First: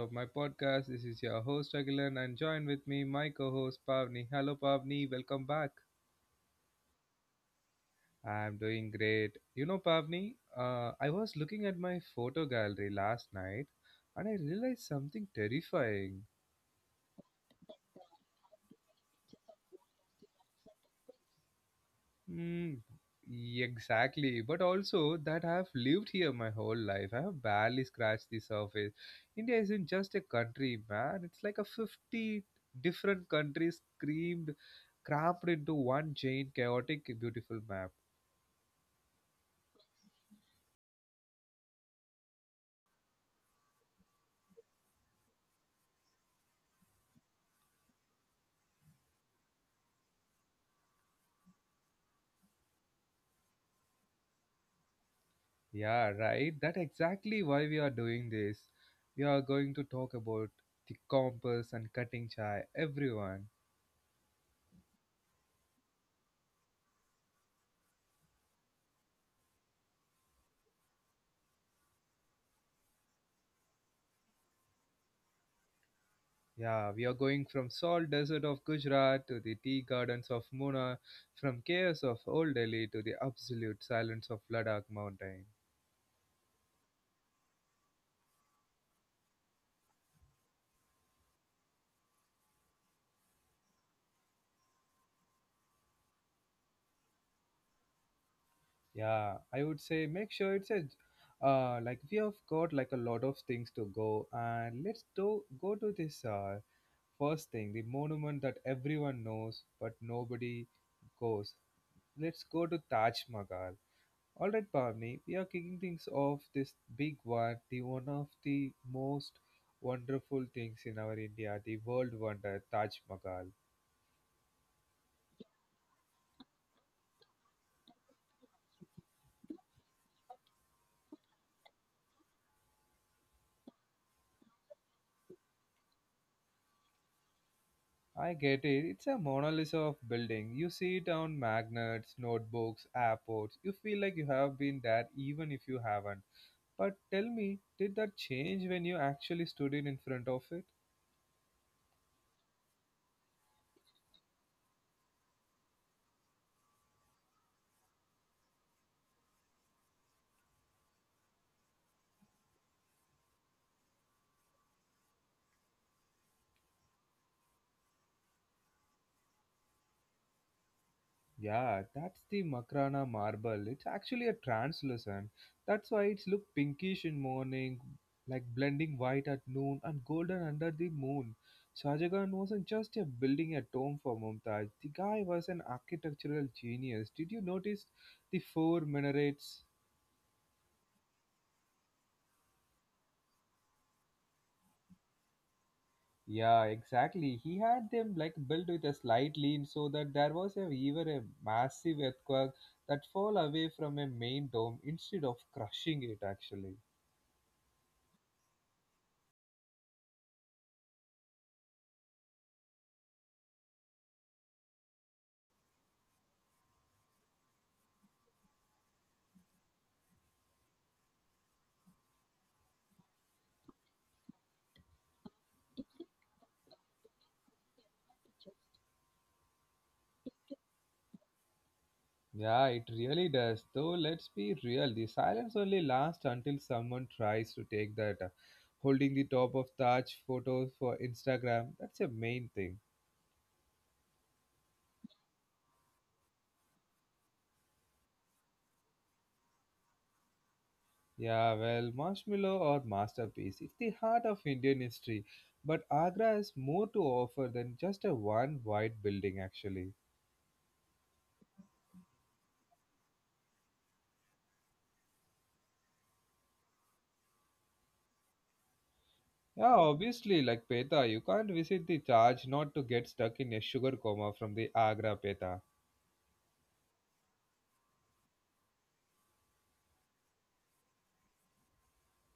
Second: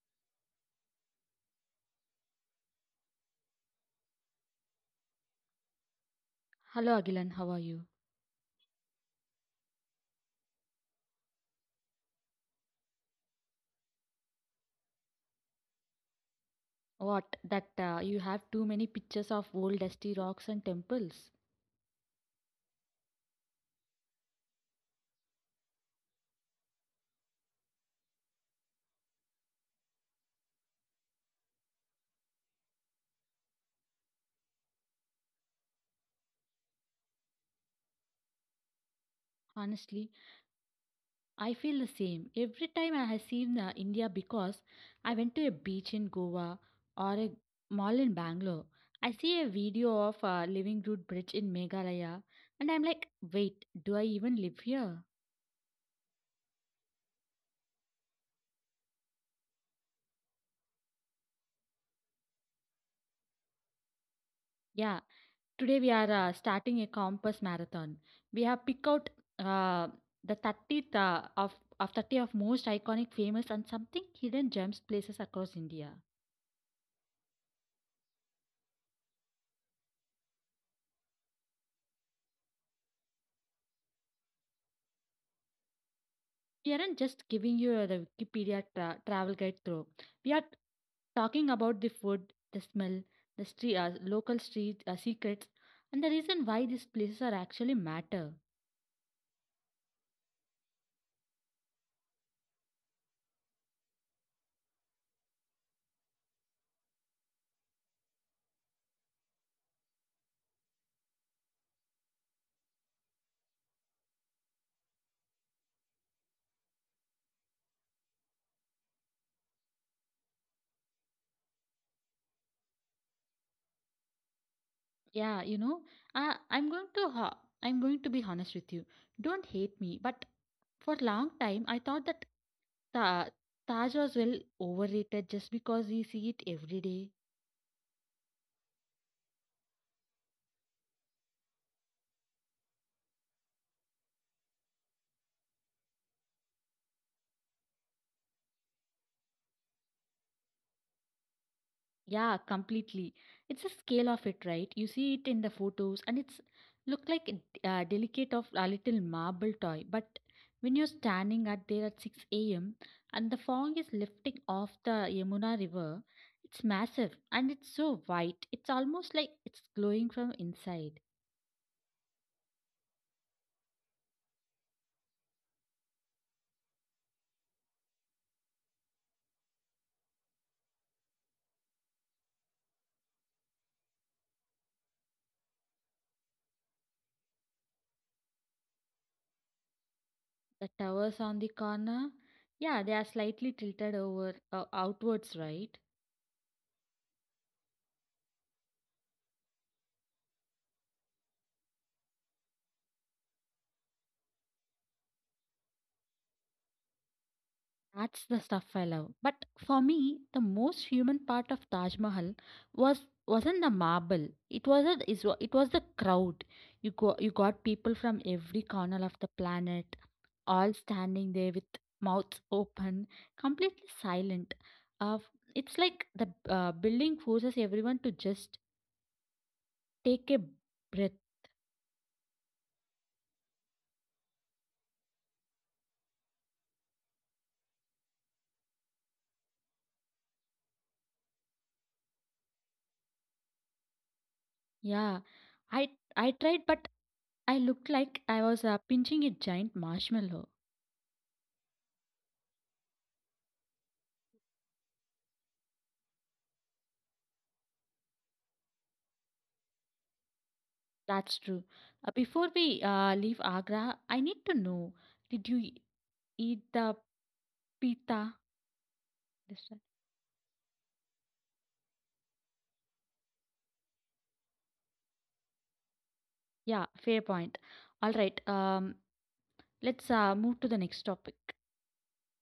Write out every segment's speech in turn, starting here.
of my podcast. This is your host Agilan and join with me my co-host Pavni. Hello Pavni, welcome back. Hello Agilan, how are you? I'm doing great. You know Pavni, I was looking at my photo gallery last night and I realized something terrifying. What that you have too many pictures of old dusty rocks and temples? Mm, exactly. But also that I've lived here my whole life. I have barely scratched the surface. India isn't just a country, man. It's like a 50 different countries screamed, crammed into one giant, chaotic, beautiful map. Honestly, I feel the same every time I have seen India because I went to a beach in Goa or a mall in Bangalore. I see a video of Living Root Bridge in Meghalaya and I'm like, wait, do I even live here? Yeah, right. That's exactly why we are doing this. We are going to talk about the compass and cutting chai, everyone. Yeah, today we are starting a compass marathon. We have picked out uh, the 30th of 30 of most iconic, famous, and something hidden gems places across India. Yeah, we are going from salt desert of Gujarat to the tea gardens of Muna, from chaos of Old Delhi to the absolute silence of Ladakh mountain. We aren't just giving you the Wikipedia travel guide through. We are talking about the food, the smell, the street, local street secrets, and the reason why these places are actually matter. Yeah, I would say make sure it's a like we have got like a lot of things to go, and let's do go to this first thing, the monument that everyone knows but nobody goes. Let's go to Taj Mahal. Alright, Pavni, we are kicking things off this big one, the one of the most wonderful things in our India, the world wonder, Taj Mahal. Yeah, you know, uh, I'm going to ho- I'm going to be honest with you. Don't hate me, but for a long time I thought that Ta- Taj was well overrated just because we see it every day. I get it, it's a Mona Lisa of building. You see it on magnets, notebooks, airports. You feel like you have been there even if you haven't. But tell me, did that change when you actually stood in front of it? Yeah, completely. It's a scale of it, right? You see it in the photos, and it's look like a delicate of a little marble toy. But when you're standing at there at 6 a.m. and the fog is lifting off the Yamuna River, it's massive and it's so white. It's almost like it's glowing from inside. Yeah, that's the Makrana marble. It's actually a translucent. That's why it's look pinkish in morning, like blending white at noon and golden under the moon. Shahjahan wasn't just a building a tomb for Mumtaz. The guy was an architectural genius. Did you notice the four minarets? The towers on the corner, yeah, they are slightly tilted over outwards, right? Yeah, exactly. He had them like built with a slight lean so that there was a, even a massive earthquake that fall away from a main dome instead of crushing it actually. That's the stuff I love. But for me, the most human part of Taj Mahal wasn't the marble. It was a, is wa- It was the crowd. You got people from every corner of the planet, all standing there with mouths open, completely silent. Uh, it's like the building forces everyone to just take a breath. Yeah, it really does. Though, let's be real, the silence only lasts until someone tries to take that holding the top of Taj photos for Instagram. That's a main thing. Yeah, I I tried, but I looked like I was pinching a giant marshmallow. Yeah, well, marshmallow or masterpiece. It's the heart of Indian history. But Agra has more to offer than just a one white building, actually. That's true. Before we leave Agra, I need to know did you eat the pita? This one? Yeah, obviously, like Peta, you can't visit the Taj not to get stuck in a sugar coma from the Agra Peta. Yeah, fair point. All right, let's move to the next topic.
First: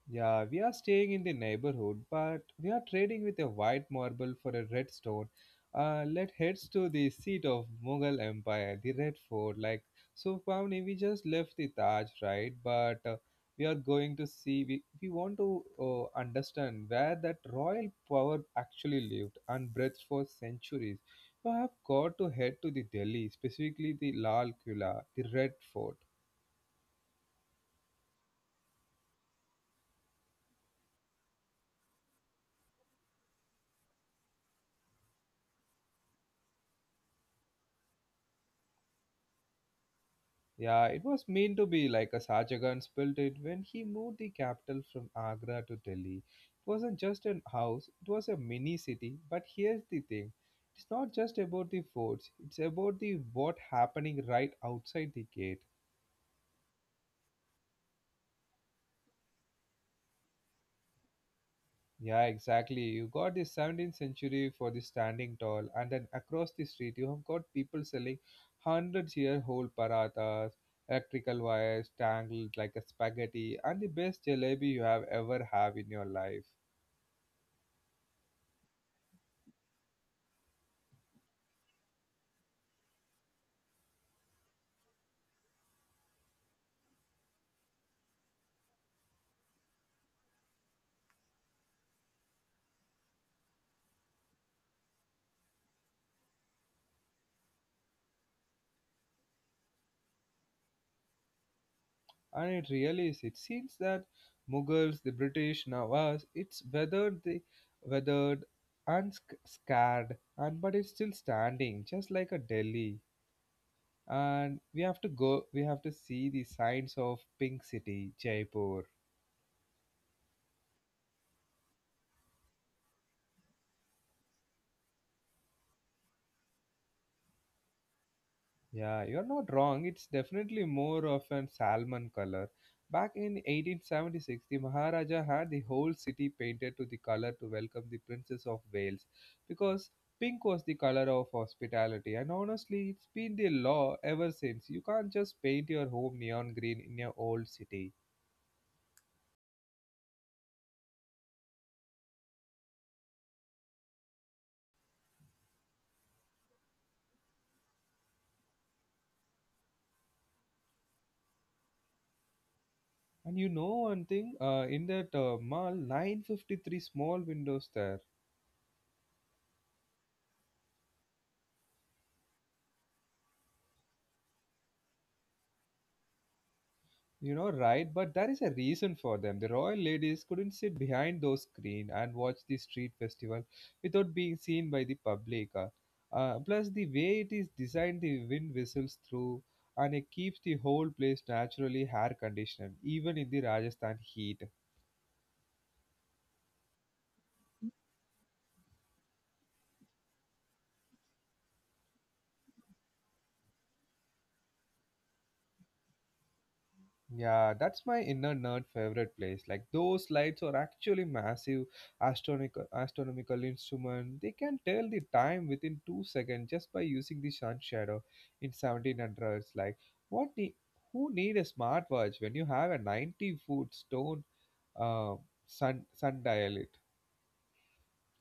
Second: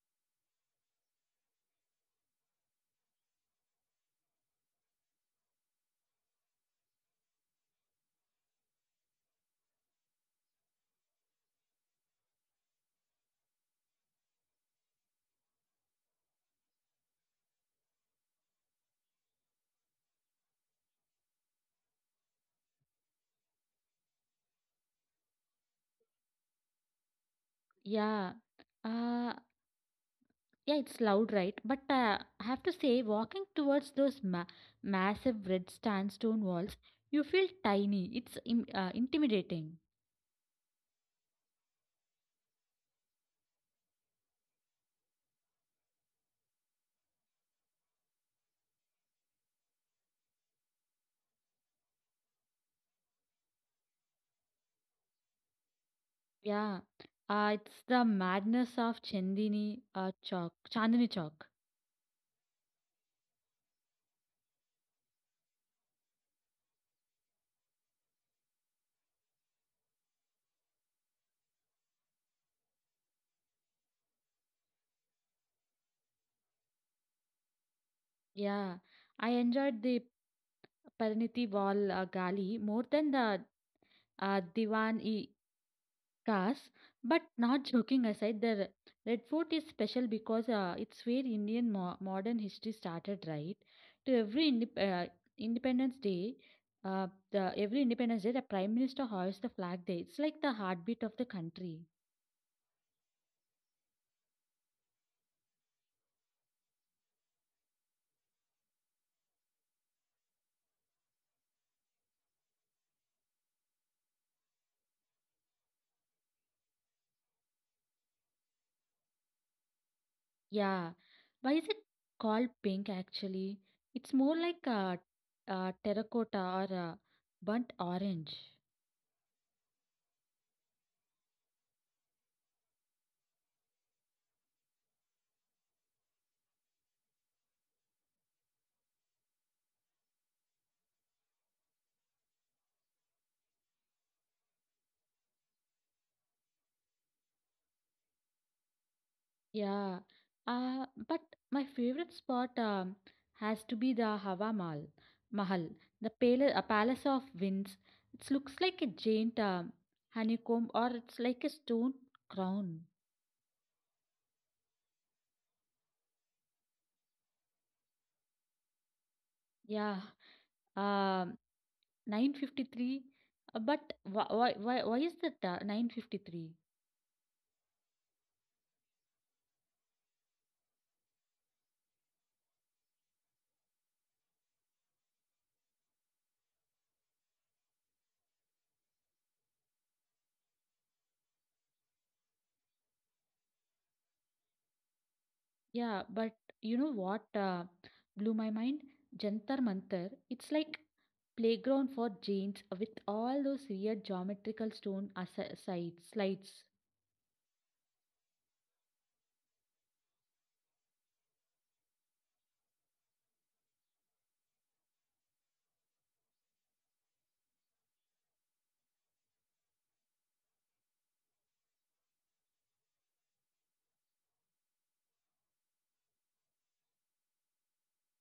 Yeah, we are staying in the neighborhood, but we are trading with a white marble for a red stone. Let heads to the seat of Mughal Empire, the Red Fort. Like, so Pavni, we just left the Taj, right? But we are going to see, we want to understand where that royal power actually lived and breathed for centuries. You have got to head to the Delhi, specifically the Lal Kula, the Red Fort. Yeah, uh, yeah, it's loud, right? But I have to say, walking towards those massive red sandstone walls, you feel tiny. It's intimidating. Yeah, it was meant to be like a Sajagan built it when he moved the capital from Agra to Delhi. It wasn't just an house, it was a mini city. But here's the thing, it's not just about the forts, it's about the what happening right outside the gate. Yeah, it's the madness of Chandni Chowk. Yeah, exactly. You got the 17th century for the standing tall, and then across the street, you have got people selling hundreds year old parathas, electrical wires tangled like a spaghetti and the best jalebi you have ever have in your life, Yeah, I enjoyed the Pariniti Wall Gali more than the Diwan-i-Khas. But not joking aside, the Red Fort is special because it's where Indian mo modern history started, right? To every indep Independence Day, the Every Independence Day, the Prime Minister hoists the flag there. It's like the heartbeat of the country. and it really is. It seems that Mughals, the British, now it's weathered the weathered scarred, and but it's still standing, just like a Delhi. And we have to go. We have to see the signs of Pink City, Jaipur. Yeah. Why is it called pink actually? It's more like a terracotta or a burnt orange. Yeah, you're not wrong. It's definitely more of an salmon color. Back in 1876, the Maharaja had the whole city painted to the color to welcome the Princess of Wales because pink was the color of hospitality. And honestly, it's been the law ever since. You can't just paint your home neon green in your old city. Yeah. But my favorite spot has to be the Mahal, the a palace of winds. It looks like a giant honeycomb or it's like a stone crown. And you know one thing, in that mall, 953 small windows there. Yeah. Um, 953. But why is that 953? You know, right? But there is a reason for them. The royal ladies couldn't sit behind those screen and watch the street festival without being seen by the public. Plus, the way it is designed, the wind whistles through and it keeps the whole place naturally air conditioned, even in the Rajasthan heat. Yeah, but you know what blew my mind? Jantar Mantar. It's like playground for giants with all those weird geometrical stone slides. Yeah, that's my inner nerd favorite place. Like those lights are actually massive astronomical instrument. They can tell the time within 2 seconds just by using the sun shadow in 1700s. Like what the who need a smartwatch when you have a 90-foot stone uh, sundial?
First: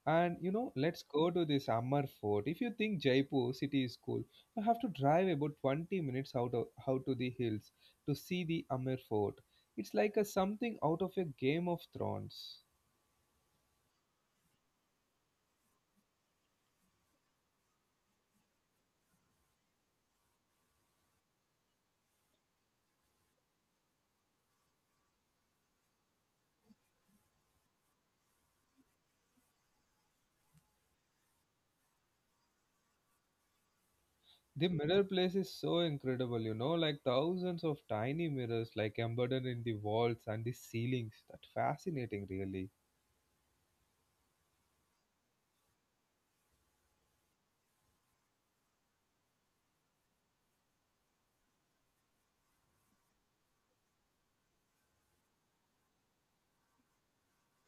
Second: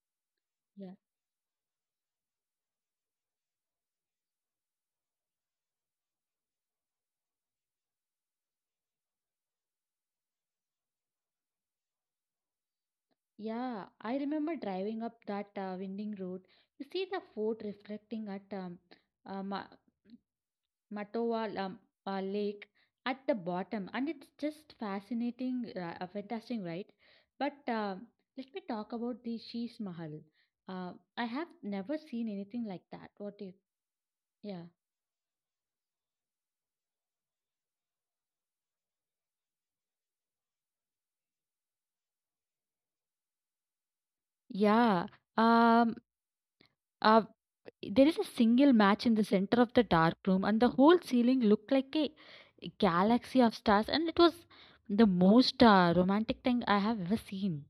And you know, Yeah. let's go to this Ammar Fort. If you think Jaipur city is cool, you have to drive about 20 minutes out of out to the hills to see the Ammar Fort. It's like a something out of a Game of Thrones. Yeah, I remember driving up that winding road. You see the fort reflecting at uh, Ma Matoa Lam- Lake at the bottom, and it's just fantastic, right? But let me talk about the Sheesh Mahal. I have never seen anything like that. What do you? Yeah. The mirror place is so incredible, you know, like thousands of tiny mirrors like embedded in the walls and the ceilings. That fascinating really. Yeah. Um, uh, there is a single match in the center of the dark room, and the whole ceiling looked like a galaxy of stars, and it was the most romantic thing I have ever seen.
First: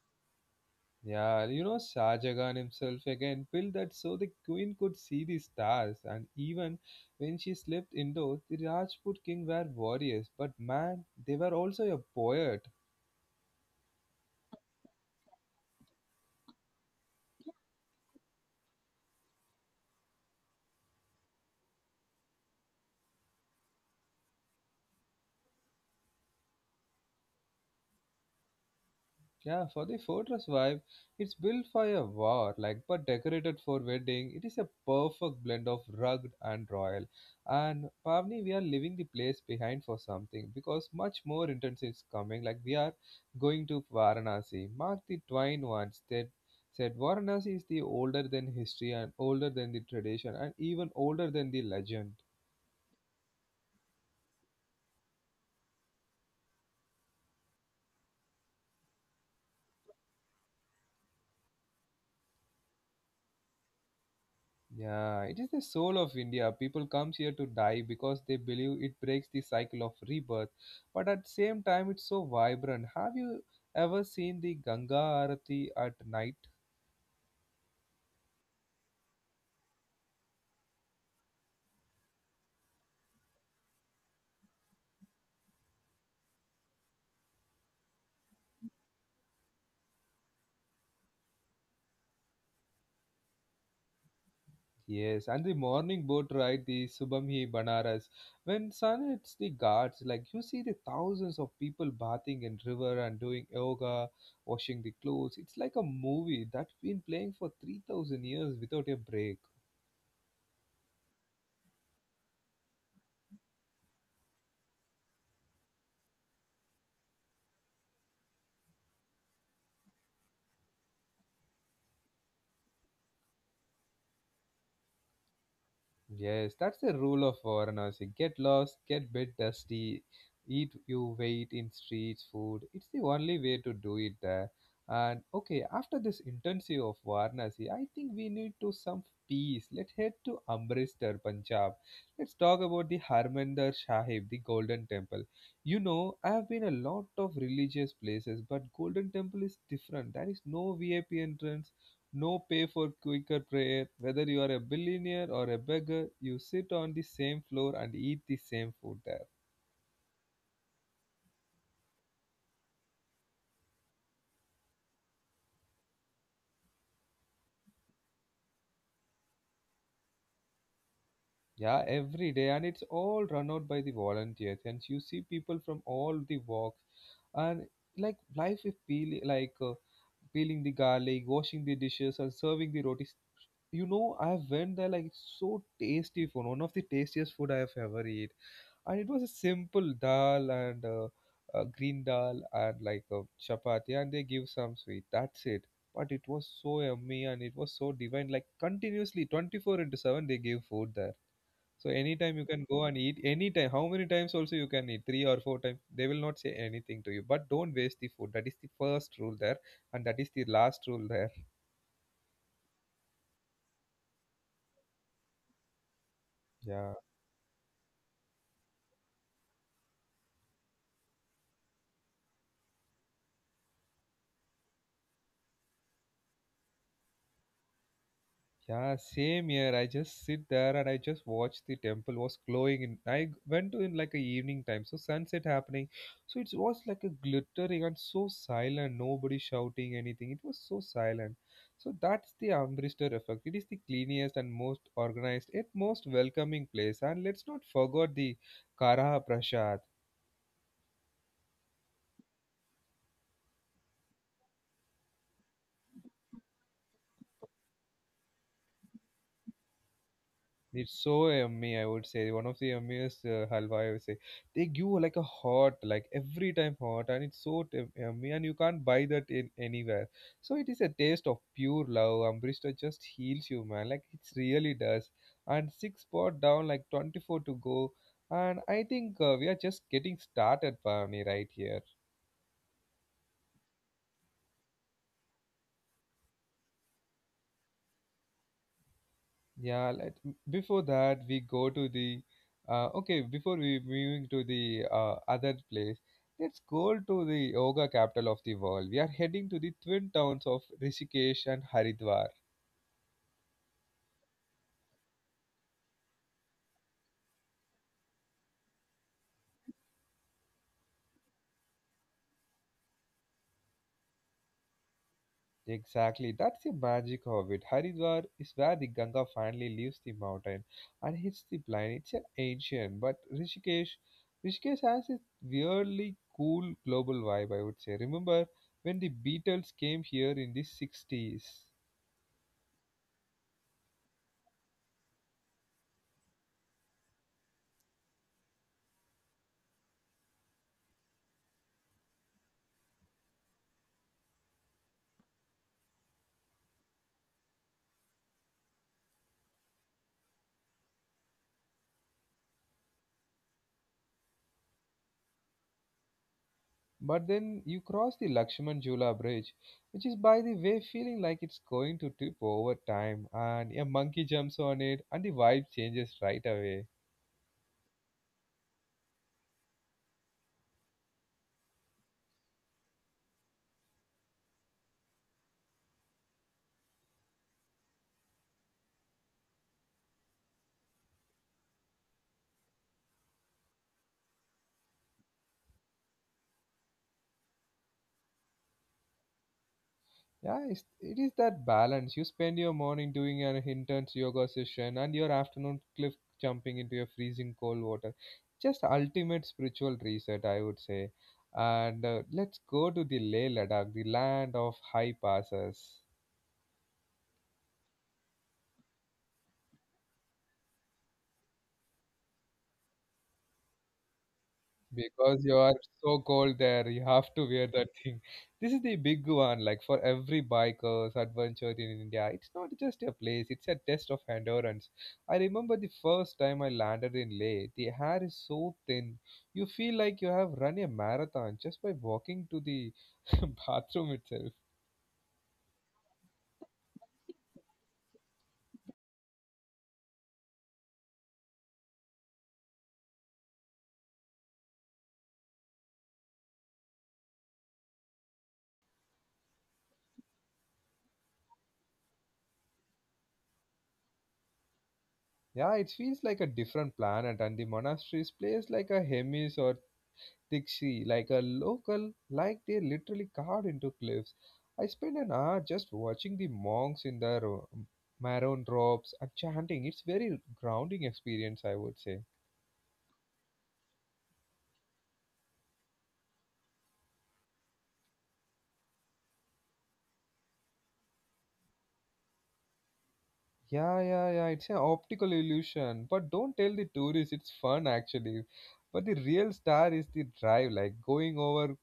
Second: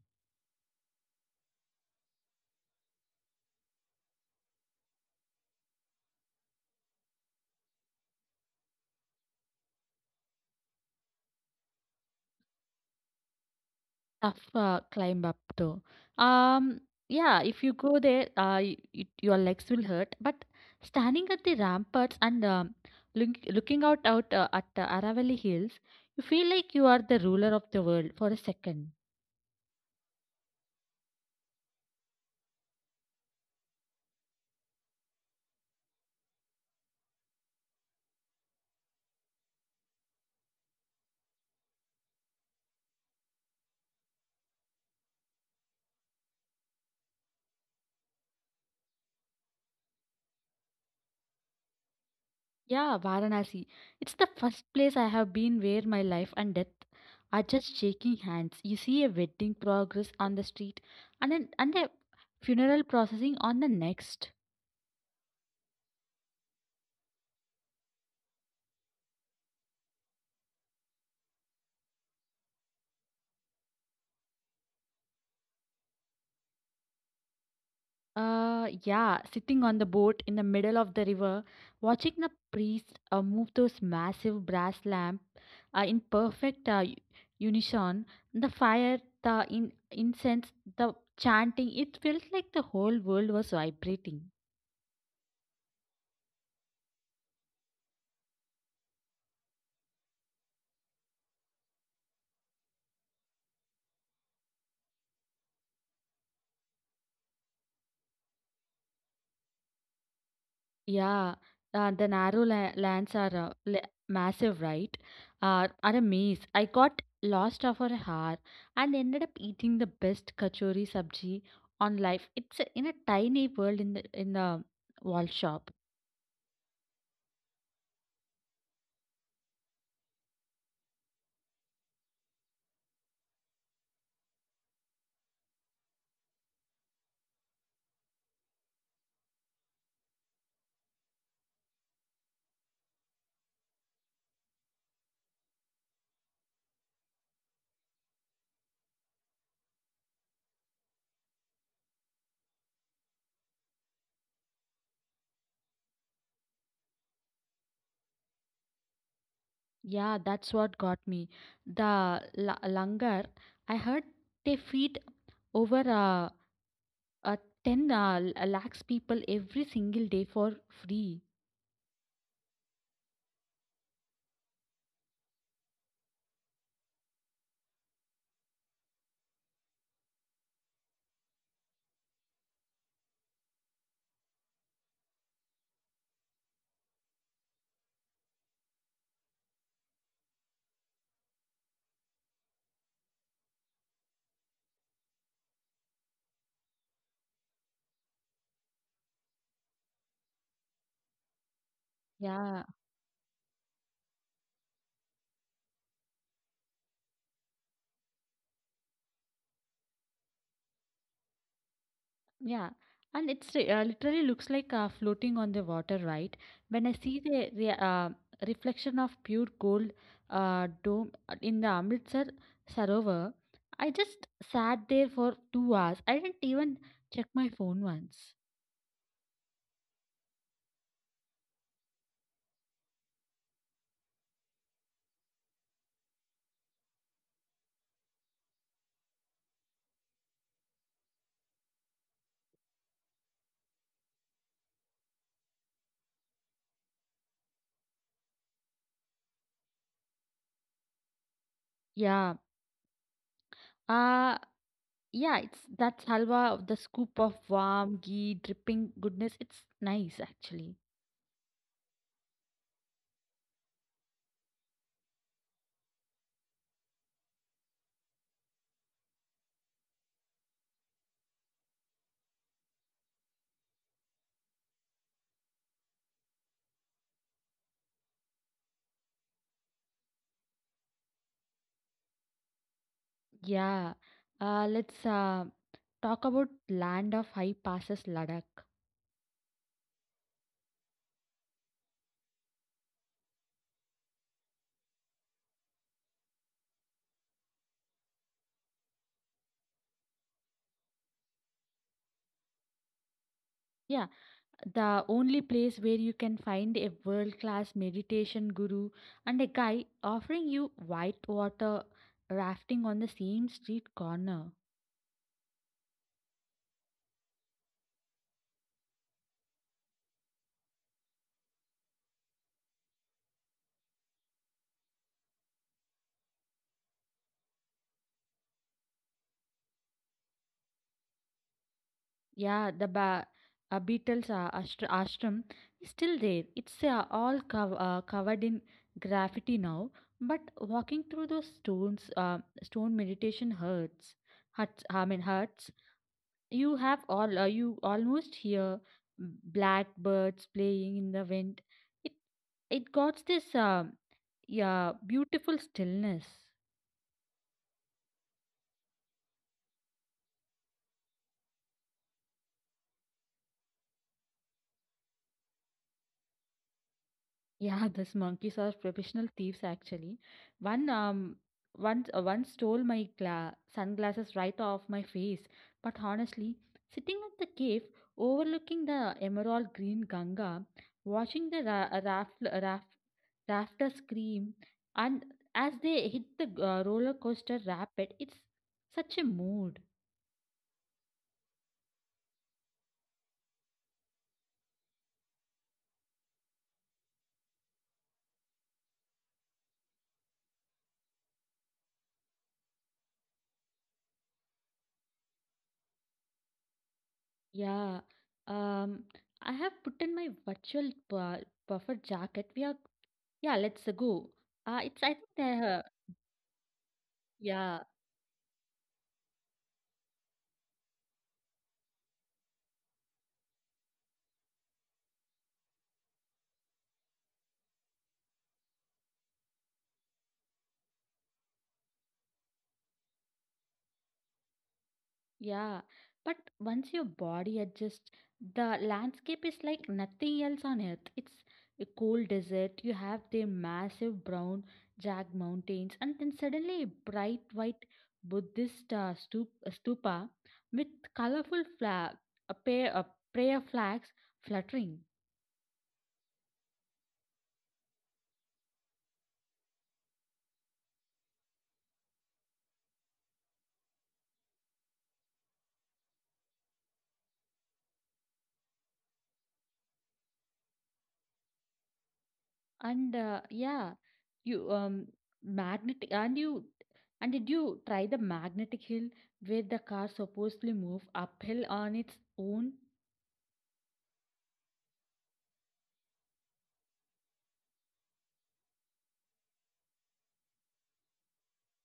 Yeah, you know, Shah Jahan himself again built that so the queen could see the stars, and even when she slept indoors, the Rajput king were warriors, but man, they were also a poet. Tough, climb up though. Um, yeah, if you go there, y y your legs will hurt. But standing at the ramparts and looking out at Aravalli Hills, you feel like you are the ruler of the world for a second. Yeah, for the fortress vibe, it's built for a war, like but decorated for wedding. It is a perfect blend of rugged and royal. And Pavni, we are leaving the place behind for something because much more intense is coming. Like we are going to Varanasi. Mark the Twain once that said Varanasi is the older than history and older than the tradition and even older than the legend. Yeah, Varanasi. It's the first place I have been where my life and death are just shaking hands. You see a wedding progress on the street, and a funeral processing on the next. Yeah, it is the soul of India. People comes here to die because they believe it breaks the cycle of rebirth. But at the same time, it's so vibrant. Have you ever seen the Ganga Arati at night? Yeah, sitting on the boat in the middle of the river, watching the priest move those massive brass lamp in perfect unison, the fire, the incense, the chanting, it felt like the whole world was vibrating. Yes, and the morning boat ride, the Subhamhi Banaras. When sun hits the ghats, like you see the thousands of people bathing in river and doing yoga, washing the clothes. It's like a movie that's been playing for 3,000 years without a break. Yeah, the narrow la lands are la massive, right? Are a maze. I got lost for a hour and ended up eating the best kachori sabji on life. In a tiny world in the wall shop. Yes, that's the rule of Varanasi. Get lost, get bit dusty, eat you weight in street food. It's the only way to do it there. And okay, after this intensive of Varanasi, I think we need to some peace. Let's head to Amritsar, Punjab. Let's talk about the Harmandir Sahib, the Golden Temple. You know, I have been a lot of religious places, but Golden Temple is different. There is no VIP entrance, no pay for quicker prayer. Whether you are a billionaire or a beggar, you sit on the same floor and eat the same food there. Yeah, that's what got me. The la langar, I heard they feed over uh, 10 lakhs people every single day for free. Yeah, every day, and it's all run out by the volunteers. And you see people from all the walks, and like life is peeling, like peeling the garlic, washing the dishes, and serving the rotis. You know, I went there like it's so tasty food. One of the tastiest food I have ever eat, and it was a simple dal and green dal and like a chapati and they give some sweet, that's it. But it was so yummy and it was so divine, like continuously 24 into 7 they give food there. So anytime you Yeah. can go and eat, anytime, how many times also you can eat, three or four times they will not say anything to you, but don't waste the food. That is the first rule there, and that is the last rule there. Yeah, and it's literally looks like floating on the water, right? When I Yeah, see the re reflection of pure gold dome in the Amritsar Sarovar, I just sat there for 2 hours. I didn't even check my phone once. Yeah, same here. I just sit there and I just watch the temple was glowing in. I went to in like a evening time, so sunset happening. So it was like a glittering and so silent, nobody shouting anything. It was so silent. So that's the Amritsar effect. It is the cleanest and most organized, yet most welcoming place. And let's not forget the Kara Prasad. Yeah, uh, yeah, it's that's halwa, the scoop of warm ghee dripping goodness. It's nice actually. It's so yummy, I would say. One of the yummiest halwa, I would say. They give like a hot, like every time hot, and it's so yummy, and you can't buy that in anywhere. So it is a taste of pure love. Ambrista just heals you, man. Like it really does. And six spot down, like 24 to go. And I think we are just getting started, Pavani, right here. Yeah, let's talk about land of high passes, Ladakh. Yeah, before that we go to the okay, before we moving to the other place, let's go to the yoga capital of the world. We are heading to the twin towns of Rishikesh and Haridwar. Yeah, the only place where you can find a world class meditation guru and a guy offering you white water rafting on the same street corner. Exactly, that's the magic of it. Haridwar is where the Ganga finally leaves the mountain and hits the plain. It's an ancient, but Rishikesh has this weirdly cool global vibe. I would say. Remember when the Beatles came here in the 60s? Yeah, the Beatles ashram is still there. It's all covered in graffiti now, but walking through those stone meditation hurts. Huts, I mean huts. You have all. You almost hear blackbirds playing in the wind. It It got this, yeah, beautiful stillness. But then you cross the Lakshman Jula Bridge, which is by the way feeling like it's going to tip over time, and a monkey jumps on it, and the vibe changes right away. Yeah, these monkeys are professional thieves actually. One, um, One stole my sunglasses right off my face. But honestly, sitting at the cave, overlooking the emerald green Ganga, watching the rafters scream, and as they hit the roller coaster rapid, it's such a mood. Yeah, it is that balance. You spend your morning doing an intense yoga session and your afternoon cliff jumping into your freezing cold water. Just ultimate spiritual reset, I would say. And Let's go to the Leh Ladakh, the land of high passes. Yeah. Um, I have put in my virtual bu buffer jacket. We are, yeah, let's go. It's, I think Because you are there, so cold there, you have to wear Yeah, that thing. This is the big one, like for every biker's adventure in India. It's not just a place, it's a test of endurance. I remember the first time I landed in Leh, the air is so thin. You feel like you have run a marathon just by walking to the bathroom itself. yeah. But once your body adjusts, the landscape is like nothing else on earth. It's a cold desert. You have the massive brown jagged mountains, and then suddenly a bright white Buddhist stupa with colorful flag, a pair of prayer flags fluttering. Yeah, it feels like a different planet, and the monasteries plays like a Hermes or Dixie, like a local, like they literally carved into cliffs. I spent an hour just watching the monks in their maroon robes and chanting. It's very grounding experience, I would say. And yeah, you magnetic and you and did you try the magnetic hill where the car supposedly move uphill on its own? Yeah, yeah, yeah. It's an optical illusion, but don't tell the tourists. It's fun actually. But the real star is the drive, like going over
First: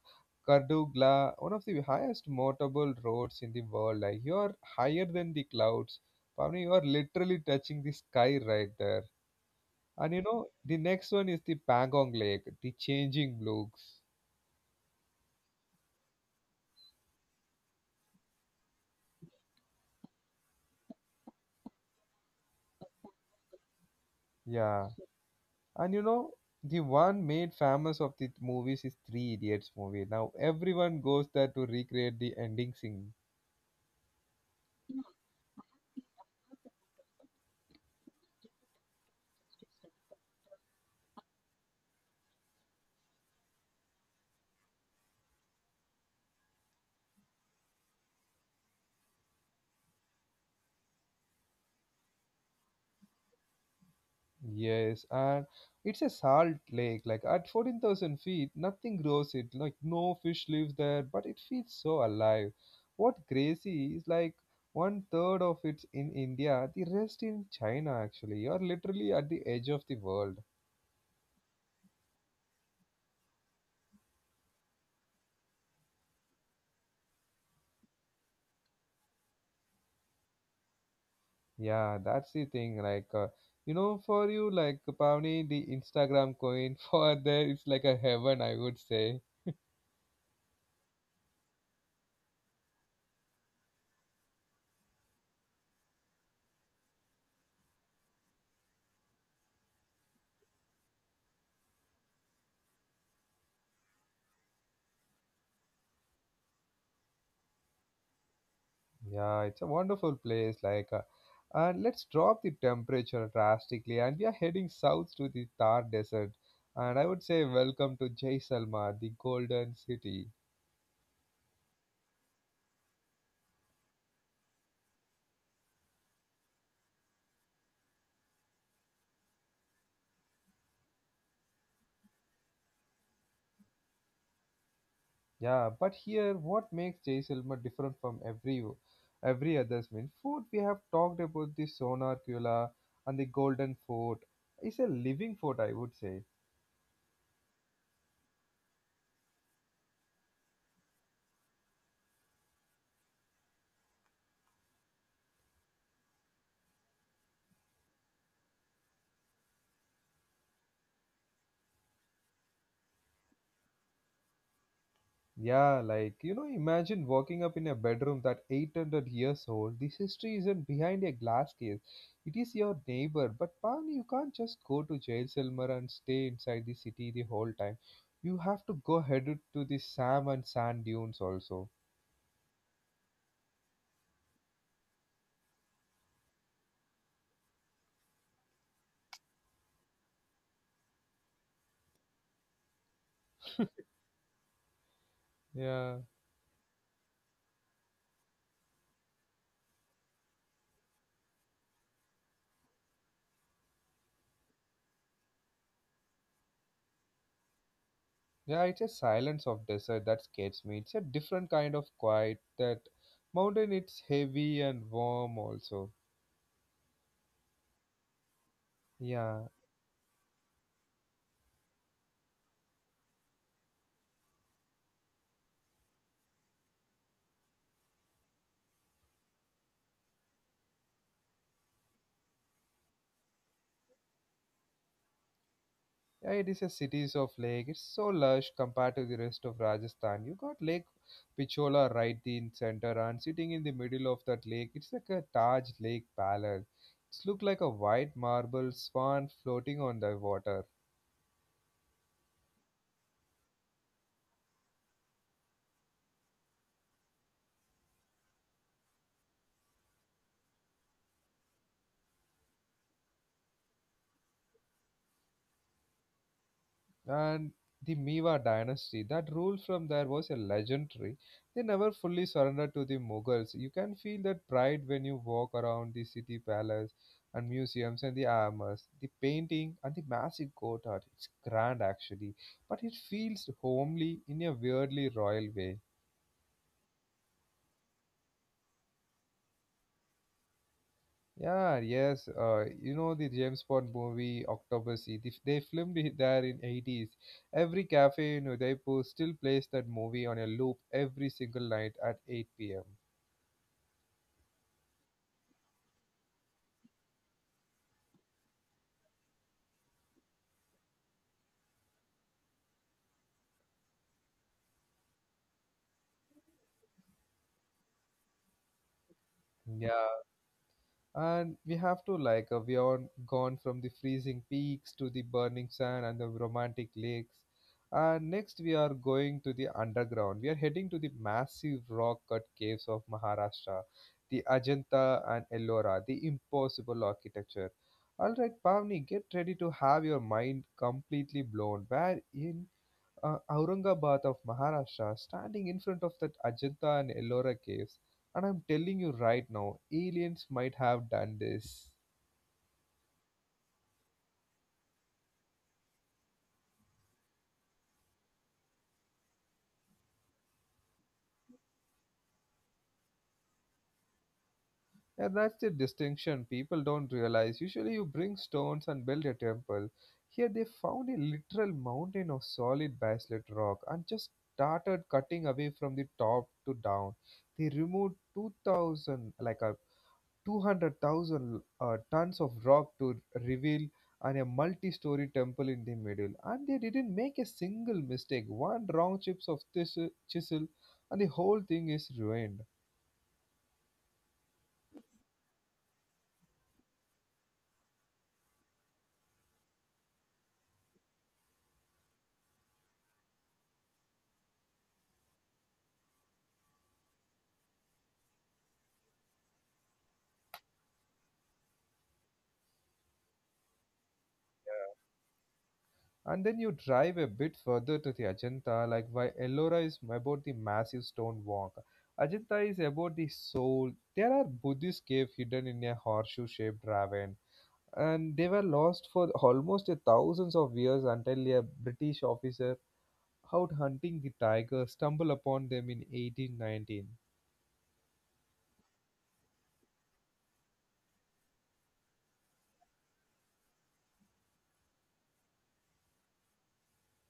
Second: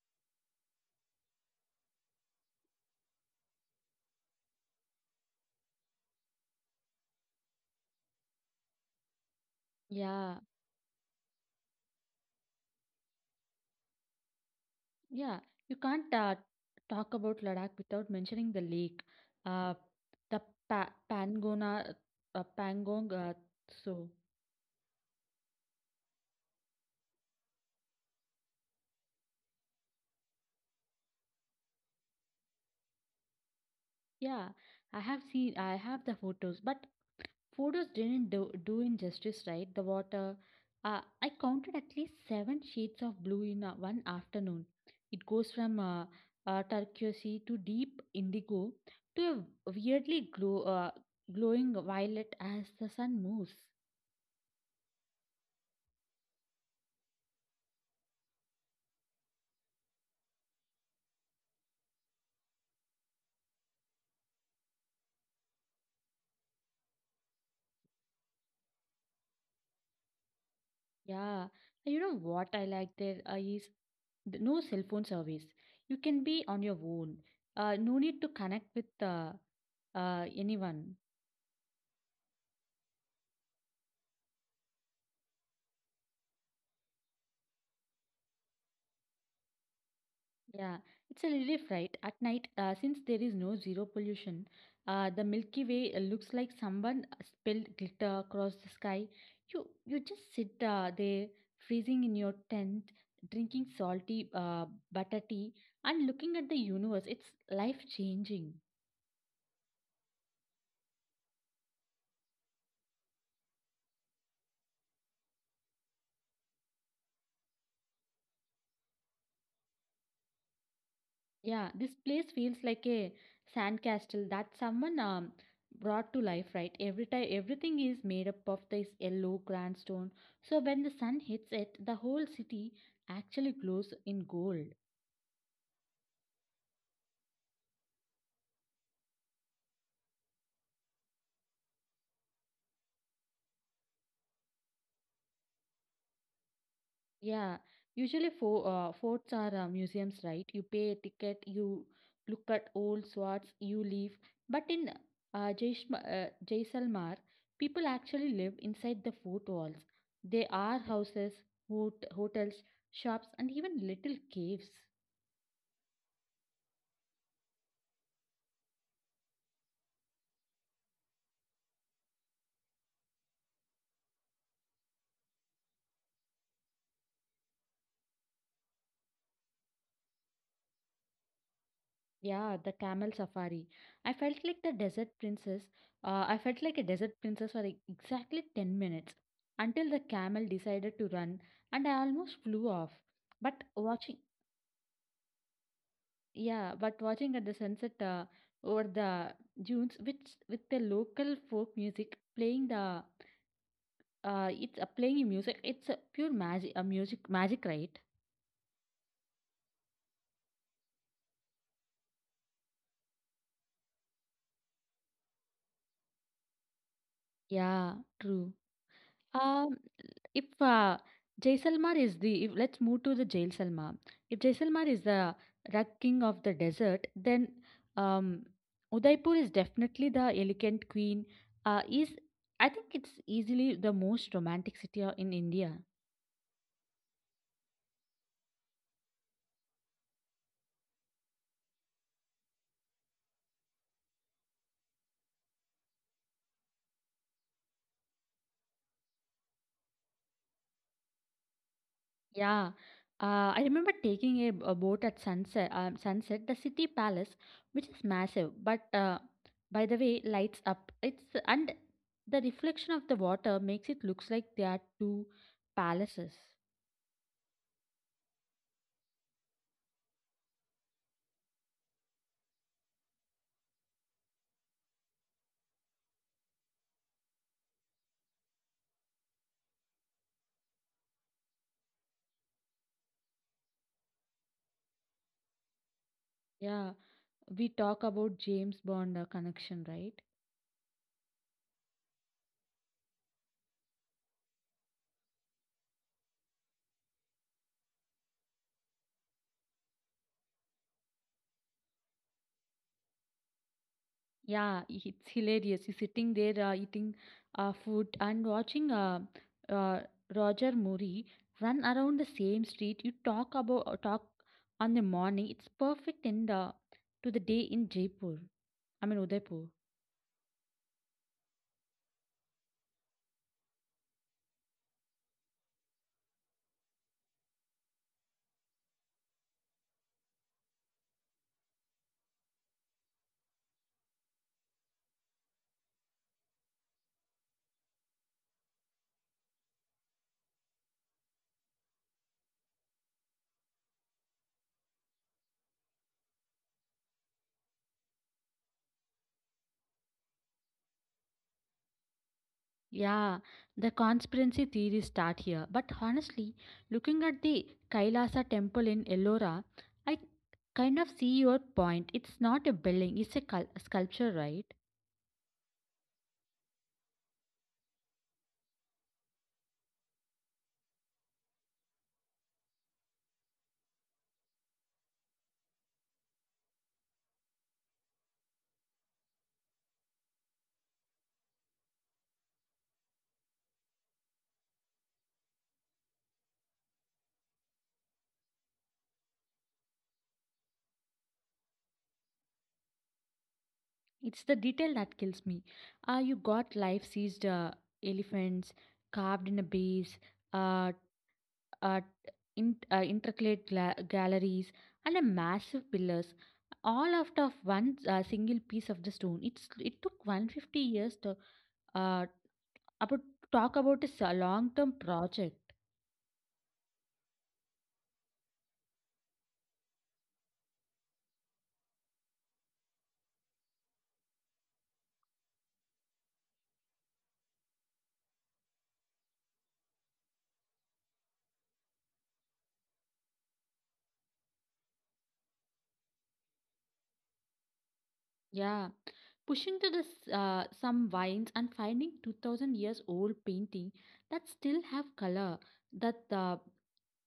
Kardugla, one of the highest motorable roads in the world. Like you are higher than the clouds. Pavni, you are literally touching the sky right there. And you Yeah, know, the next one is the Pangong Lake, the changing looks. yeah. You can't talk about Ladakh without mentioning the lake, uh, the pa Pangona, Pangong. So Yeah. And you know, the one made famous of the movies is Three Idiots movie. Now everyone goes there to recreate the ending scene. yeah, I have seen, I have the photos, but photos didn't do injustice, right? The water. I counted at least seven shades of blue in one afternoon. It goes from turquoise to deep indigo to a glowing violet as the sun moves. Yes, and it's a salt lake. Like at 14,000 feet, nothing grows it. Like no fish lives there, but it feels so alive. What crazy is like one third of it's in India, the rest in China actually. You're literally at the edge of the world. Yeah, and you know what I like there is no cell phone service. You can be on your own. No need to connect with anyone. Yeah, that's the thing. You know, for you, like, Pavni, the Instagram coin for there, it's like a heaven, I would say. Yeah, it's a relief, right? At night, since there is no zero pollution, the Milky Way looks like someone spilled glitter across the sky. You just sit there, freezing in your tent, drinking salty butter tea, and looking at the universe. It's life changing. Yeah, it's a wonderful place. And let's drop the temperature drastically. And we are heading south to the Thar Desert. And I would say, welcome to Jaisalmer, the golden city. Yeah, this place feels like a sandcastle that someone brought to life, right? Every time everything is made up of this yellow grandstone. So when the sun hits it, the whole city actually glows in gold. Yeah, but here, what makes Jaisalmer different from every others mean fort we have talked about the Sonar Kula and the Golden Fort is a living fort, I would say. Yeah, usually for forts are museums, right? You pay a ticket, you look at old swords, you leave. But in Jaisalmer, people actually live inside the fort walls. There are houses, hotels, shops, and even little caves. Yeah, like you know, imagine walking up in a bedroom that 800 years old. This history isn't behind a glass case; it is your neighbor. But man, you can't just go to Jaisalmer and stay inside the city the whole time. You have to go headed to the Sam and sand dunes also. Yeah, the camel safari. I felt like the desert princess. I felt like a desert princess for exactly 10 minutes until the camel decided to run and I almost flew off. But watching Yeah. Yeah, but watching at the sunset over the dunes, which with the local folk music playing the it's playing in music. It's a pure magic, right? Yeah, it's a silence of desert that scares me. It's a different kind of quiet. That mountain, it's heavy and warm also. Yeah, true. Yeah, Um, if Jaisalmer is the if let's move to the Jaisalmer. If Jaisalmer is the rug king of the desert, then um, Udaipur is definitely the elegant queen. Is I think it's easily the most romantic city in India. yeah, it is a cities of lake. It's so lush compared to the rest of Rajasthan. You got Lake Pichola right in center, and sitting in the middle of that lake, it's like a Taj Lake Palace. It's look like a white marble swan floating on the water. Yeah, I remember taking a boat at sunset. The city palace, which is massive, but by the way, lights up. It's and The reflection of the water makes it looks like there are two palaces. And the Mewa dynasty that ruled from there was a legendary. They never fully surrendered to the Mughals. You can feel that pride when you walk around the city palace and museums and the armors, the painting and the massive court art. It's grand actually, but it feels homely in a weirdly royal way. Yeah, we talk about James Bond connection, right? Yeah, yes. You know the James Bond movie Octopussy. They filmed it there in 80s. Every cafe in Udaipur still plays that movie on a loop every single night at 8 p.m. Yeah, it's hilarious. He's sitting there eating food and watching uh, Roger Murray run around the same street. You talk about talk on the morning. It's perfect end to the day in Jaipur. I mean Udaipur. Yeah, and we have to we are gone from the freezing peaks to the burning sand and the romantic lakes, and next we are going to the underground. We are heading to the massive rock cut caves of Maharashtra, the Ajanta and Ellora, the impossible architecture. All right, Pavni, get ready to have your mind completely blown where in Aurangabad of Maharashtra standing in front of that Ajanta and Ellora caves. And I'm telling you right now, aliens might have done this. Yeah, the conspiracy theories start here. But honestly, looking at the Kailasa temple in Ellora, I kind of see your point. It's not a building; it's a sculpture, right? Yeah, that's the distinction people don't realize. Usually, you bring stones and build a temple. Here, they found a literal mountain of solid basalt rock and just started cutting away from the top to down. They removed 2000, like a 200,000 tons of rock to reveal and a multi-story temple in the middle, and they didn't make a single mistake. One wrong chips of this chisel and the whole thing is ruined. It's the detail that kills me. You got life sized elephants carved in a base, uh, uh, intricate galleries, and a massive pillars, all out of one single piece of the stone. It took 150 years to uh, about, talk about a long term project. And then you drive a bit further to the Ajanta, like why Ellora is about the massive stone walk. Ajanta is about the soul. There are Buddhist caves hidden in a horseshoe shaped ravine, and they were lost for almost a thousands of years until a British officer out hunting the tiger, stumble upon them in 1819. Yeah. Pushing to this, some vines and finding 2000 years old painting that still have color that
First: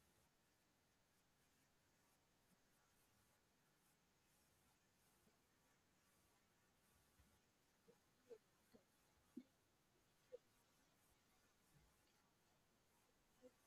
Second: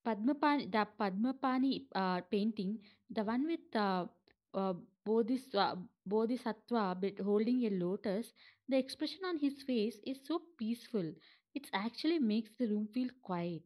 Padmapani, the Padmapani painting, the one with uh, Bodhisattva, Bodhisattva holding a lotus, the expression on his face is so peaceful. It actually makes the room feel quiet.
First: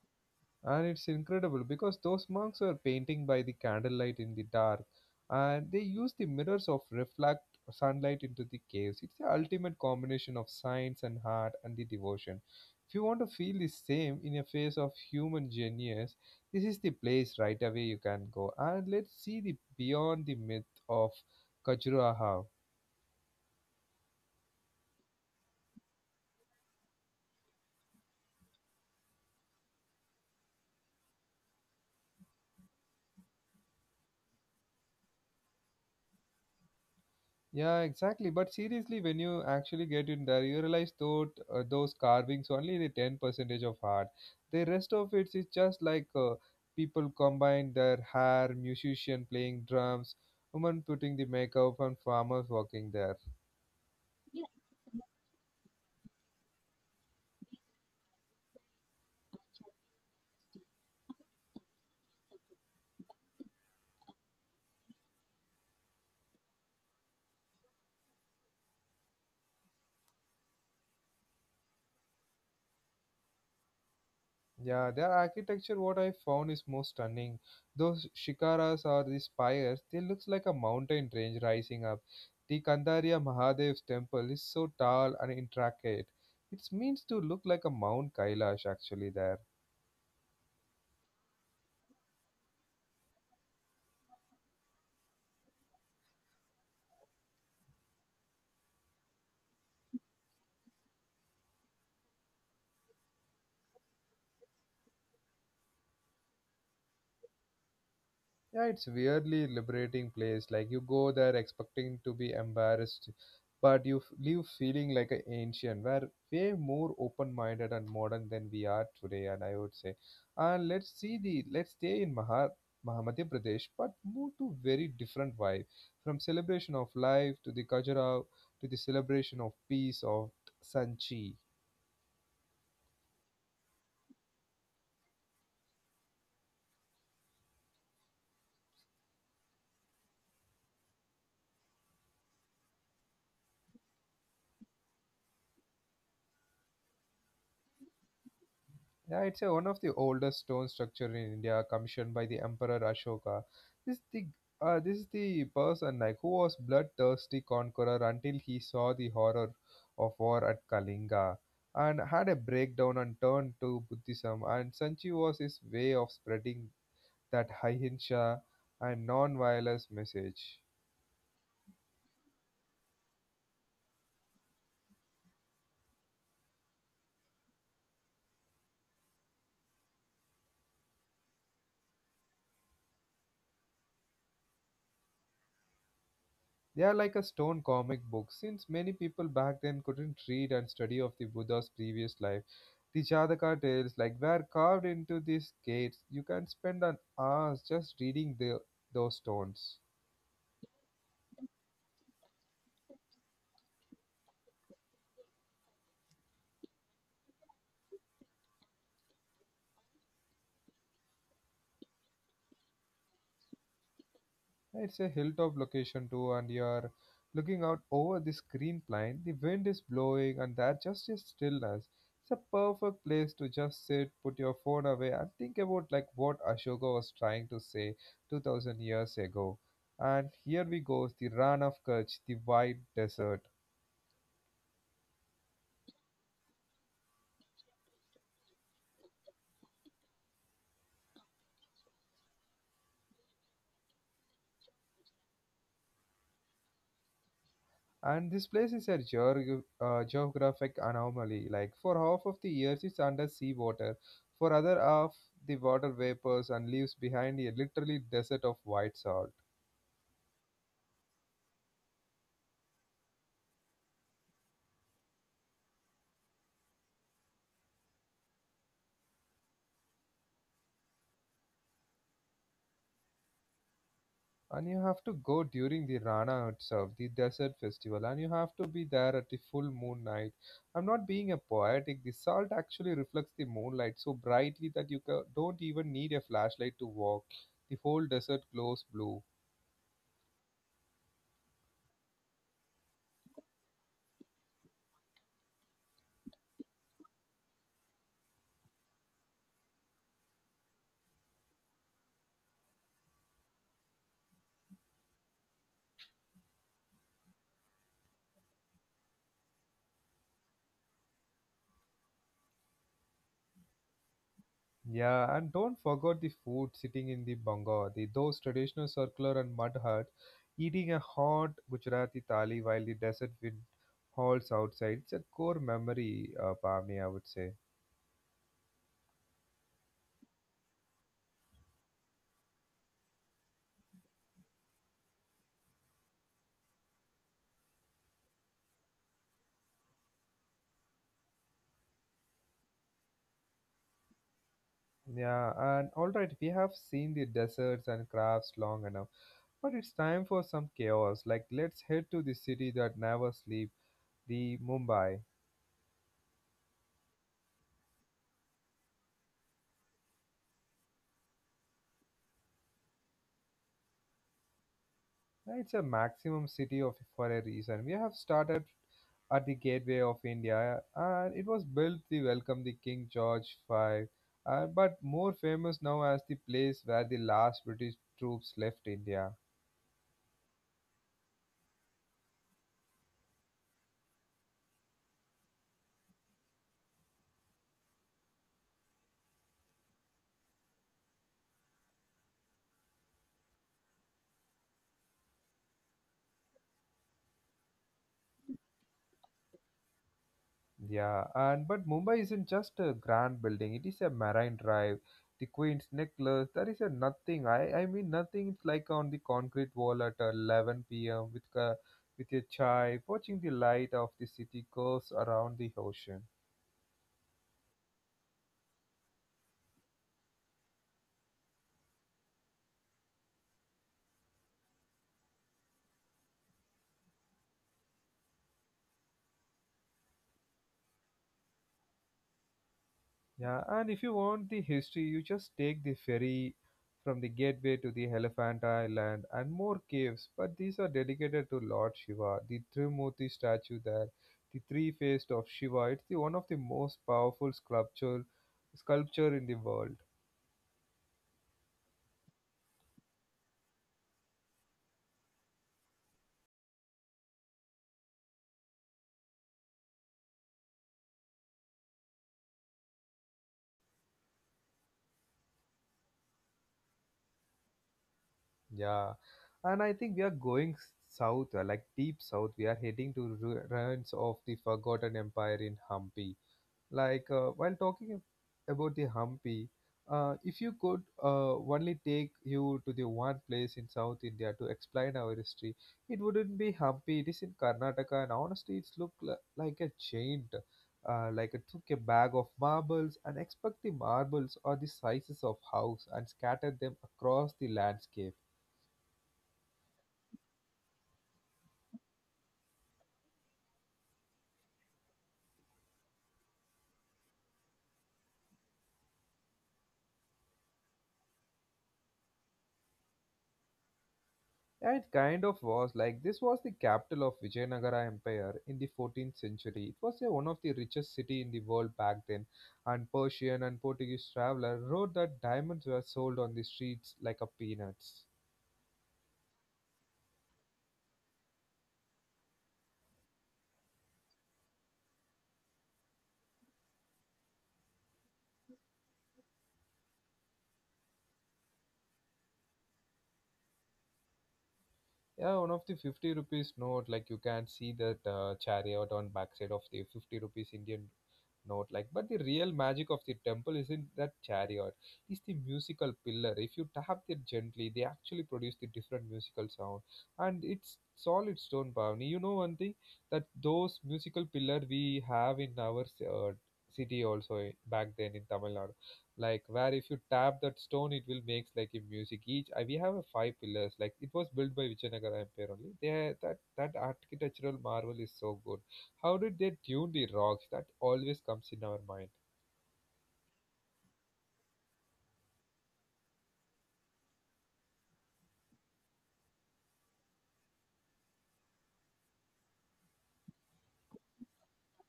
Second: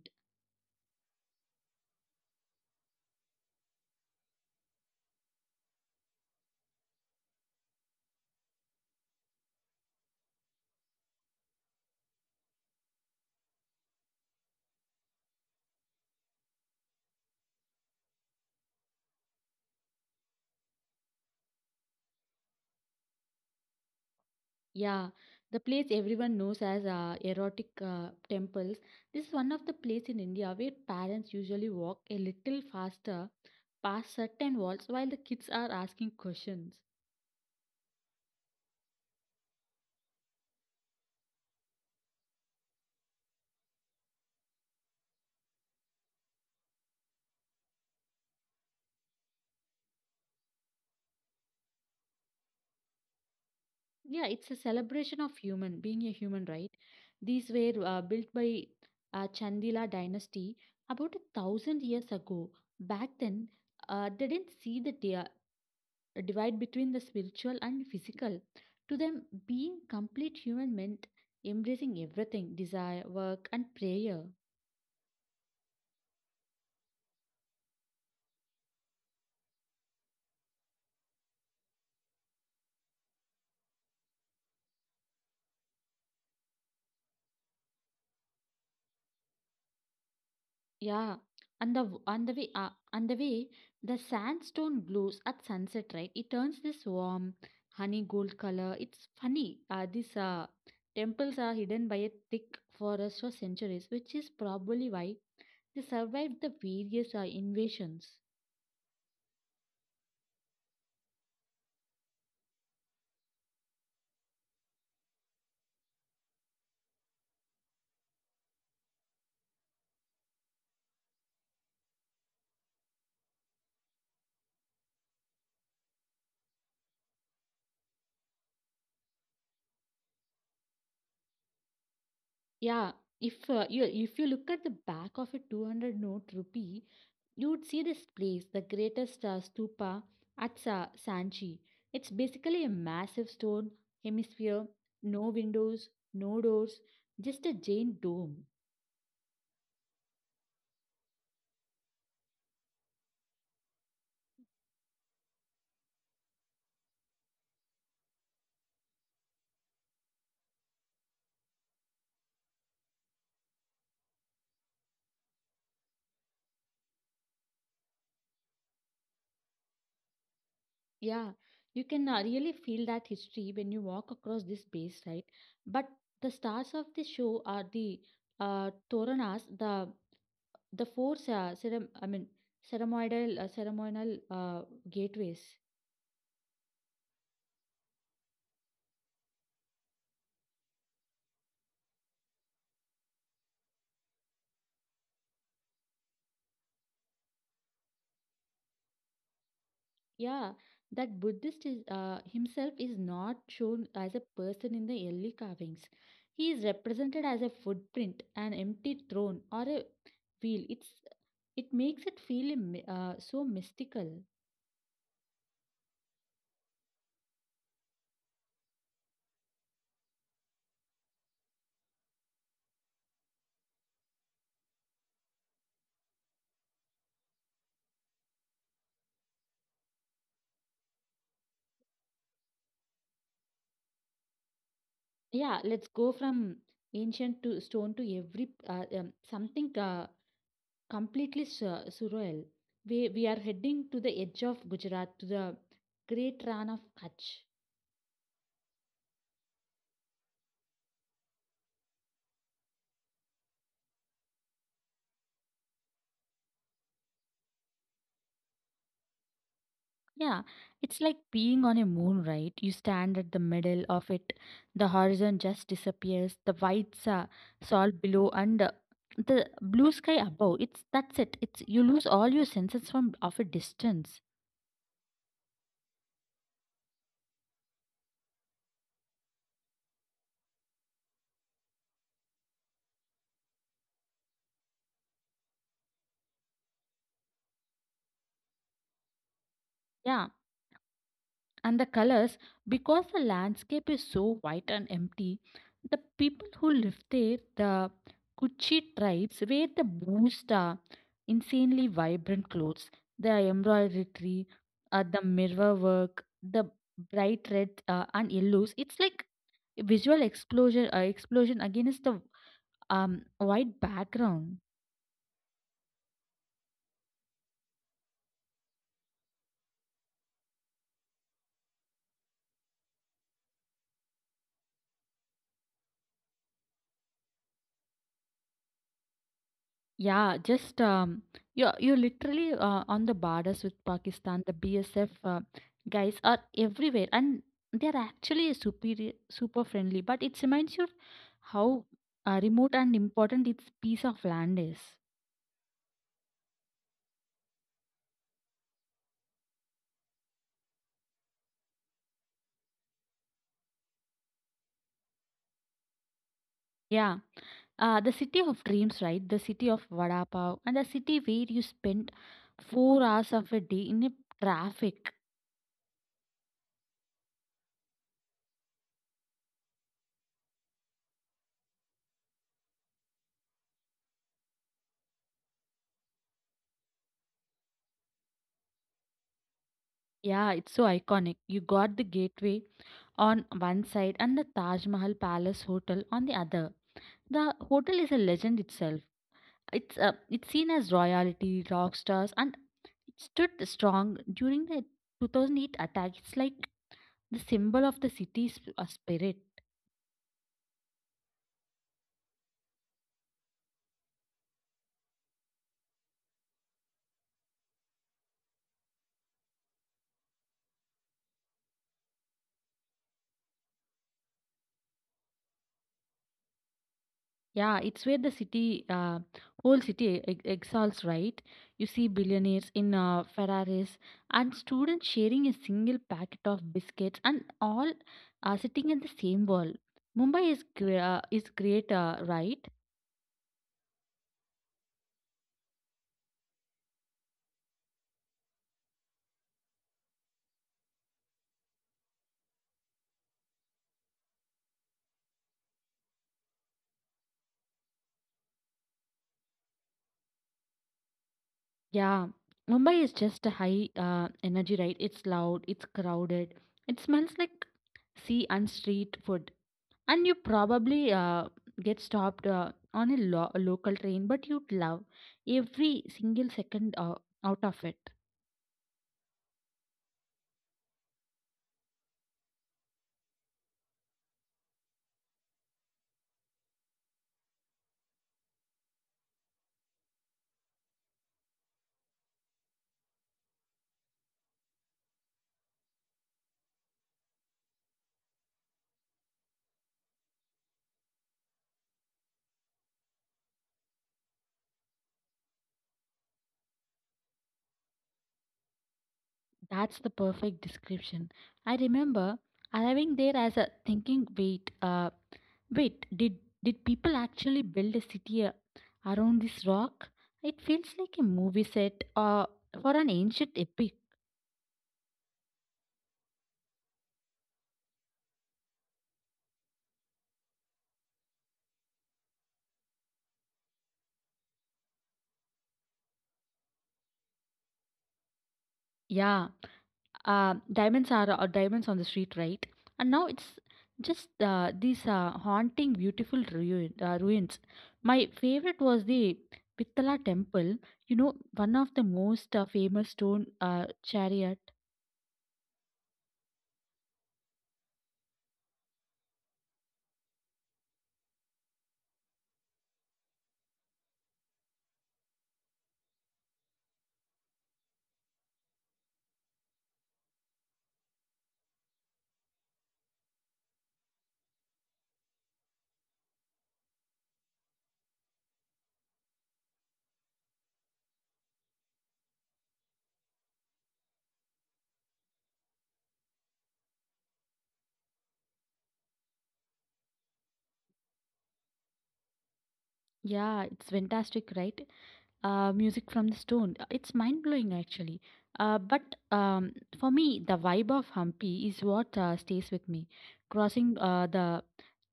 And it's incredible because those monks were painting by the candlelight in the dark, and they used the mirrors of reflect sunlight into the caves. It's the ultimate combination of science and art and the devotion. If you want to feel the same in a face of human genius, this is the place right away you can go. And let's see the beyond the myth of Khajuraho. Yeah, the place everyone knows as erotic temples. This is one of the places in India where parents usually walk a little faster past certain walls while the kids are asking questions. Yeah, exactly. But seriously, when you actually get in there, you realize thought those carvings only the ten percentage of art. The rest of it is just people combine their hair, musician playing drums, woman putting the makeup, and farmers working there. Yeah, it's a celebration of human being a human, right? These were built by Chandila dynasty about a thousand years ago. Back then, they didn't see the divide between the spiritual and physical. To them, being complete human meant embracing everything desire, work, and prayer. Yeah, their architecture, what I found is most stunning. Those shikaras or these spires, they looks like a mountain range rising up. The Kandariya Mahadev's temple is so tall and intricate. It means to look like a Mount Kailash actually there. Yeah, and the w- on the way the sandstone glows at sunset, right? It turns this warm honey gold color. It's funny. These temples are hidden by a thick forest for centuries, which is probably why they survived the various invasions. Yeah, it's weirdly liberating place. Like you go there expecting to be embarrassed, but you leave feeling like an ancient. We're way more open-minded and modern than we are today, and I would say. And let's see the let's stay in Madhya Pradesh, but move to very different vibe, from celebration of life to the Kajara to the celebration of peace of Sanchi. Yeah, if you look at the back of a 200 note rupee, you'd see this place, the greatest stupa at Sanchi. It's basically a massive stone hemisphere, no windows, no doors, just a giant dome. Yeah, it's a, one of the oldest stone structure in India, commissioned by the Emperor Ashoka. This the this is the person like who was bloodthirsty conqueror until he saw the horror of war at Kalinga and had a breakdown and turned to Buddhism. And Sanchi was his way of spreading that ahimsa and non-violence message. Yeah, you can really feel that history when you walk across this base, right? But the stars of the show are the toranas, the four ceremonial gateways. They are like a stone comic book. Since many people back then couldn't read and study of the Buddha's previous life, the Jataka tales like were carved into these gates. You can spend an hour just reading the, those stones. Yeah, that Buddhist is, himself is not shown as a person in the early carvings. He is represented as a footprint, an empty throne, or a wheel. It makes it feel so mystical. It's a hilltop location too, and you're looking out over this green plain. The wind is blowing, and there's just a stillness. It's a perfect place to just sit, put your phone away, and think about like what Ashoka was trying to say 2000 years ago. And here we go, the Ran of Kutch, the white desert. Yeah, let's go from ancient to stone to every something completely surreal. We are heading to the edge of Gujarat to the great Ran of Kutch. And this place is a geographic anomaly. Like for half of the years, it's under sea water. For other half, the water vapors and leaves behind a literally desert of white salt. Yeah, it's like being on a moon, right? You stand at the middle of it, the horizon just disappears, the white salt below, and the blue sky above. It's That's it. It's you lose all your senses from of a distance. And you have to go during the Rana itself, the desert festival, and you have to be there at the full moon night. I'm not being a poetic. The salt actually reflects the moonlight so brightly that you don't even need a flashlight to walk. The whole desert glows blue. Yeah, and the colors, because the landscape is so white and empty, the people who live there, the kuchi tribes, wear the most insanely vibrant clothes, the embroidery, the mirror work, the bright red and yellows. It's like a visual explosion against the um, white background. Yeah, and don't forget the food sitting in the banga, the those traditional circular and mud hut, eating a hot Gujarati thali while the desert wind howls outside. It's a core memory, Pavni, I would say. Yeah, just you're literally on the borders with Pakistan. The BSF guys are everywhere, and they're actually superior, super friendly. But it reminds you how remote and important its piece of land is. Yeah, and all right, we have seen the deserts and crafts long enough, but it's time for some chaos. Like, let's head to the city that never sleeps, the Mumbai. Yeah, the city of dreams, right? The city of Vada Pav, and the city where you spend 4 hours of a day in a traffic. It's a maximum city of for a reason. We have started at the gateway of India, and it was built to welcome the King George V, but more famous now as the place where the last British troops left India. Yeah, it's so iconic. You got the gateway on one side and the Taj Mahal Palace Hotel on the other. The hotel is a legend itself. It's seen as royalty, rock stars, and it stood strong during the 2008 attack. It's like the symbol of the city's spirit. Yeah, and but Mumbai isn't just a grand building; it is a marine drive. The Queen's necklace, there is a nothing. I mean nothing. It's like on the concrete wall at 11 p.m. with a with your chai, watching the light of the city goes around the ocean. Yeah, it's where whole city exhales, right? You see billionaires in Ferraris and students sharing a single packet of biscuits and all sitting at the same wall. Mumbai is great, right? Yeah, and if you want the history, you just take the ferry from the gateway to the Elephant Island and more caves. But these are dedicated to Lord Shiva, the Trimurti statue there, the three faced of Shiva. It's the one of the most powerful sculpture in the world. Yeah, Mumbai is just a high energy, right? It's loud, it's crowded, it smells like sea and street food, and you probably get stopped on a local train, but you'd love every single second out of it. Yeah, and I think we are going south, like deep south. We are heading to ruins of the forgotten empire in Hampi. Like while talking about the Hampi, if you could only take you to the one place in South India to explain our history, it wouldn't be Hampi. It is in Karnataka, and honestly, it's looked like a giant. Like it took a bag of marbles and expect the marbles are the sizes of house and scattered them across the landscape. That's the perfect description. I remember arriving there as a thinking, wait, wait did did people actually build a city around this rock? It feels like a movie set for an ancient epic. Yeah, it kind of was. Like, this was the capital of Vijayanagara Empire in the 14th century. It was one of the richest city in the world back then, and Persian and Portuguese traveler wrote that diamonds were sold on the streets like a peanuts. Yeah, diamonds on the street, right? And now it's just these haunting, beautiful ruins. My favorite was the Pittala temple. You know, one of the most famous stone chariot. Yeah, one of the 50 rupees note, like you can see that chariot on backside of the 50 rupees Indian note. Like, but the real magic of the temple isn't that chariot; it's the musical pillar. If you tap it gently, they actually produce the different musical sound, and it's solid stone bhavani. You know one thing that those musical pillar we have in our uh, city also eh, back then in Tamil Nadu like where if you tap that stone it will makes like a music each I, we have a five pillars like it was built by Vijayanagara Empire only they that architectural marvel is so good. How did they tune the rocks that always comes in our mind? Yeah, it's fantastic, right? Music from the stone. It's mind blowing, actually. But um, for me, the vibe of Hampi is what stays with me. Crossing the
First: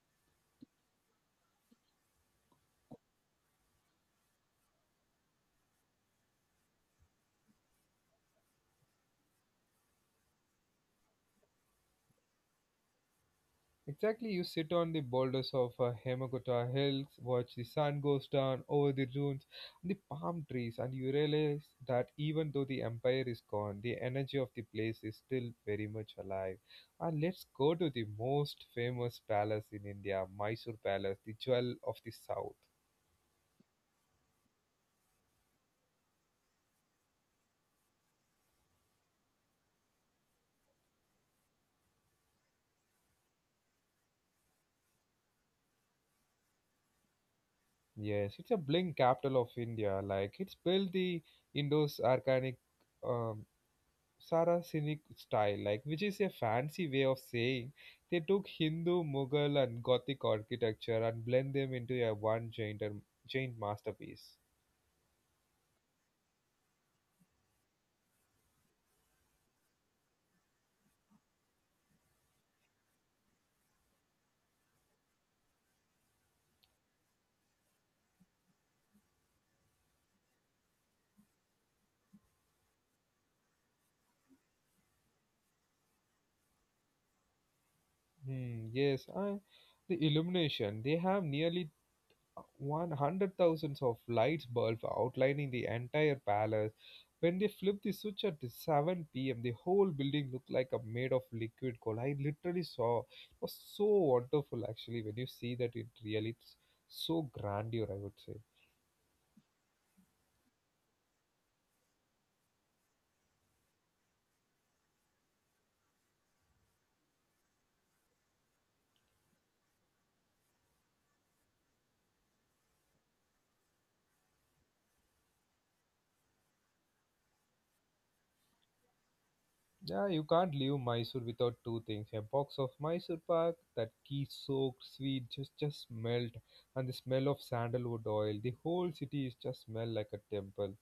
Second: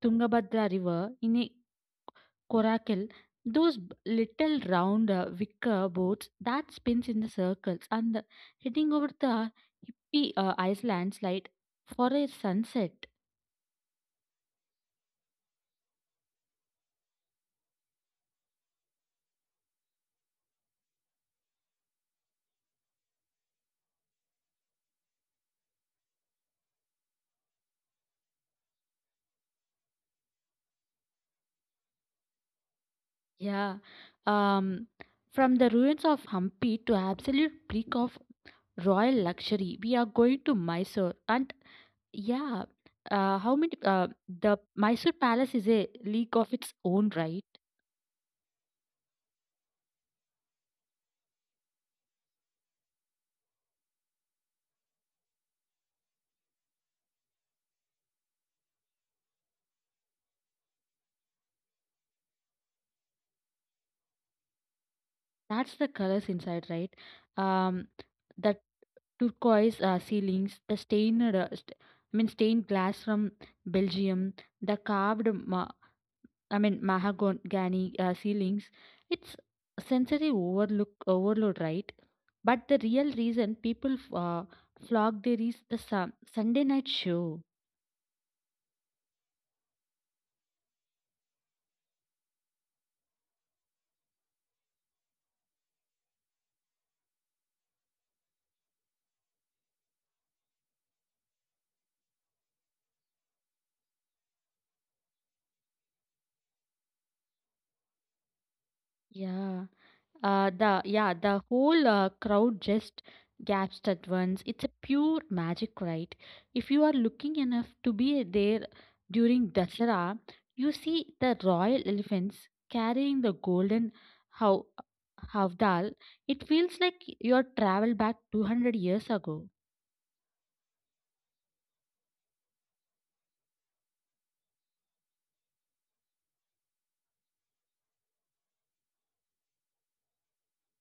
Tungabhadra River in a coracle, those little round wicker boats that spins in the circles and heading over the hippie Iceland's light for a sunset. Exactly, you sit on the boulders of Hemakota Hills, watch the sun goes down over the dunes and the palm trees, and you realize that even though the empire is gone, the energy of the place is still very much alive. And let's go to the most famous palace in India, Mysore Palace, the jewel of the south. Yeah. Um, from the ruins of Hampi to absolute peak of royal luxury, we are going to Mysore. And yeah, how many? The Mysore Palace is a league of its own, right? Yes, it's a blink capital of India. Like it's built the Indus Arcanic um, Saracenic style, like which is a fancy way of saying they took Hindu, Mughal, and Gothic architecture and blend them into a one giant giant masterpiece. That's the colors inside, right? Um, that turquoise ceilings, the stained, st- I mean, stained glass from Belgium, the carved, ma- I mean, mahogany ceilings. It's sensory overload, right? But the real reason people flock there is the Sunday night show. Hmm, yes, I, the illumination they have nearly 100 thousands of lights bulbs outlining the entire palace. When they flipped the switch at the 7 p.m., the whole building looked like a made of liquid gold. I literally saw. It was so wonderful, actually, when you see that it really it's so grandeur, I would say. Yeah. Yeah, the whole crowd just gasps at once. It's a pure magic, right? If you are looking enough to be there during Dasara, you see the royal elephants carrying the golden hav- havdal. It feels like your travel back 200 years ago. Yeah, you can't leave Mysore without two things: a box of Mysore Pak, that ghee-soaked sweet just smelled, and the smell of sandalwood oil. The whole city is just smell like a temple.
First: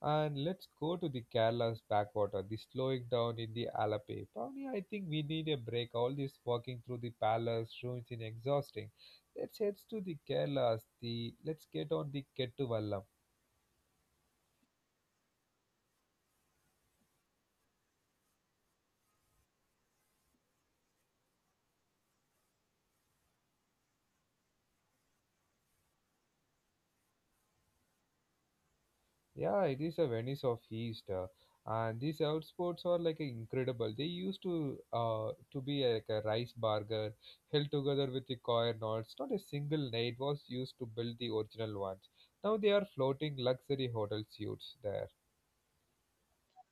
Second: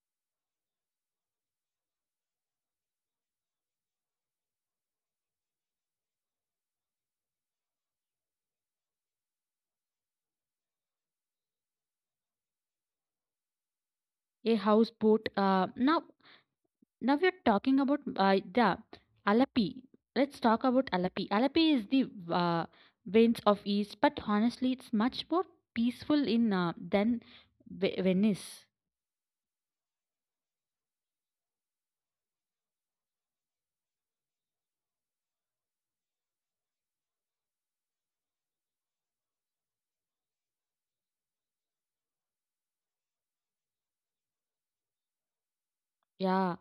And let's go to the Kerala's backwater, the slowing down in the Alape. Pavni, I think we need a break. All this walking through the palace ruins is exhausting. Let's head to the Kerala's. The let's get on the Kettuvallam. A houseboat. Now we are talking about the Alapi. Let's talk about Alapi. Alapi is the Venice of East, but honestly, it's much more peaceful in than Venice. Yeah, it is a Venice of East, and these outsports are like incredible. They used to be like a rice burger held together with the coir knots. Not a single night was used to build the original ones. Now they are floating luxury hotel suites there. Yeah,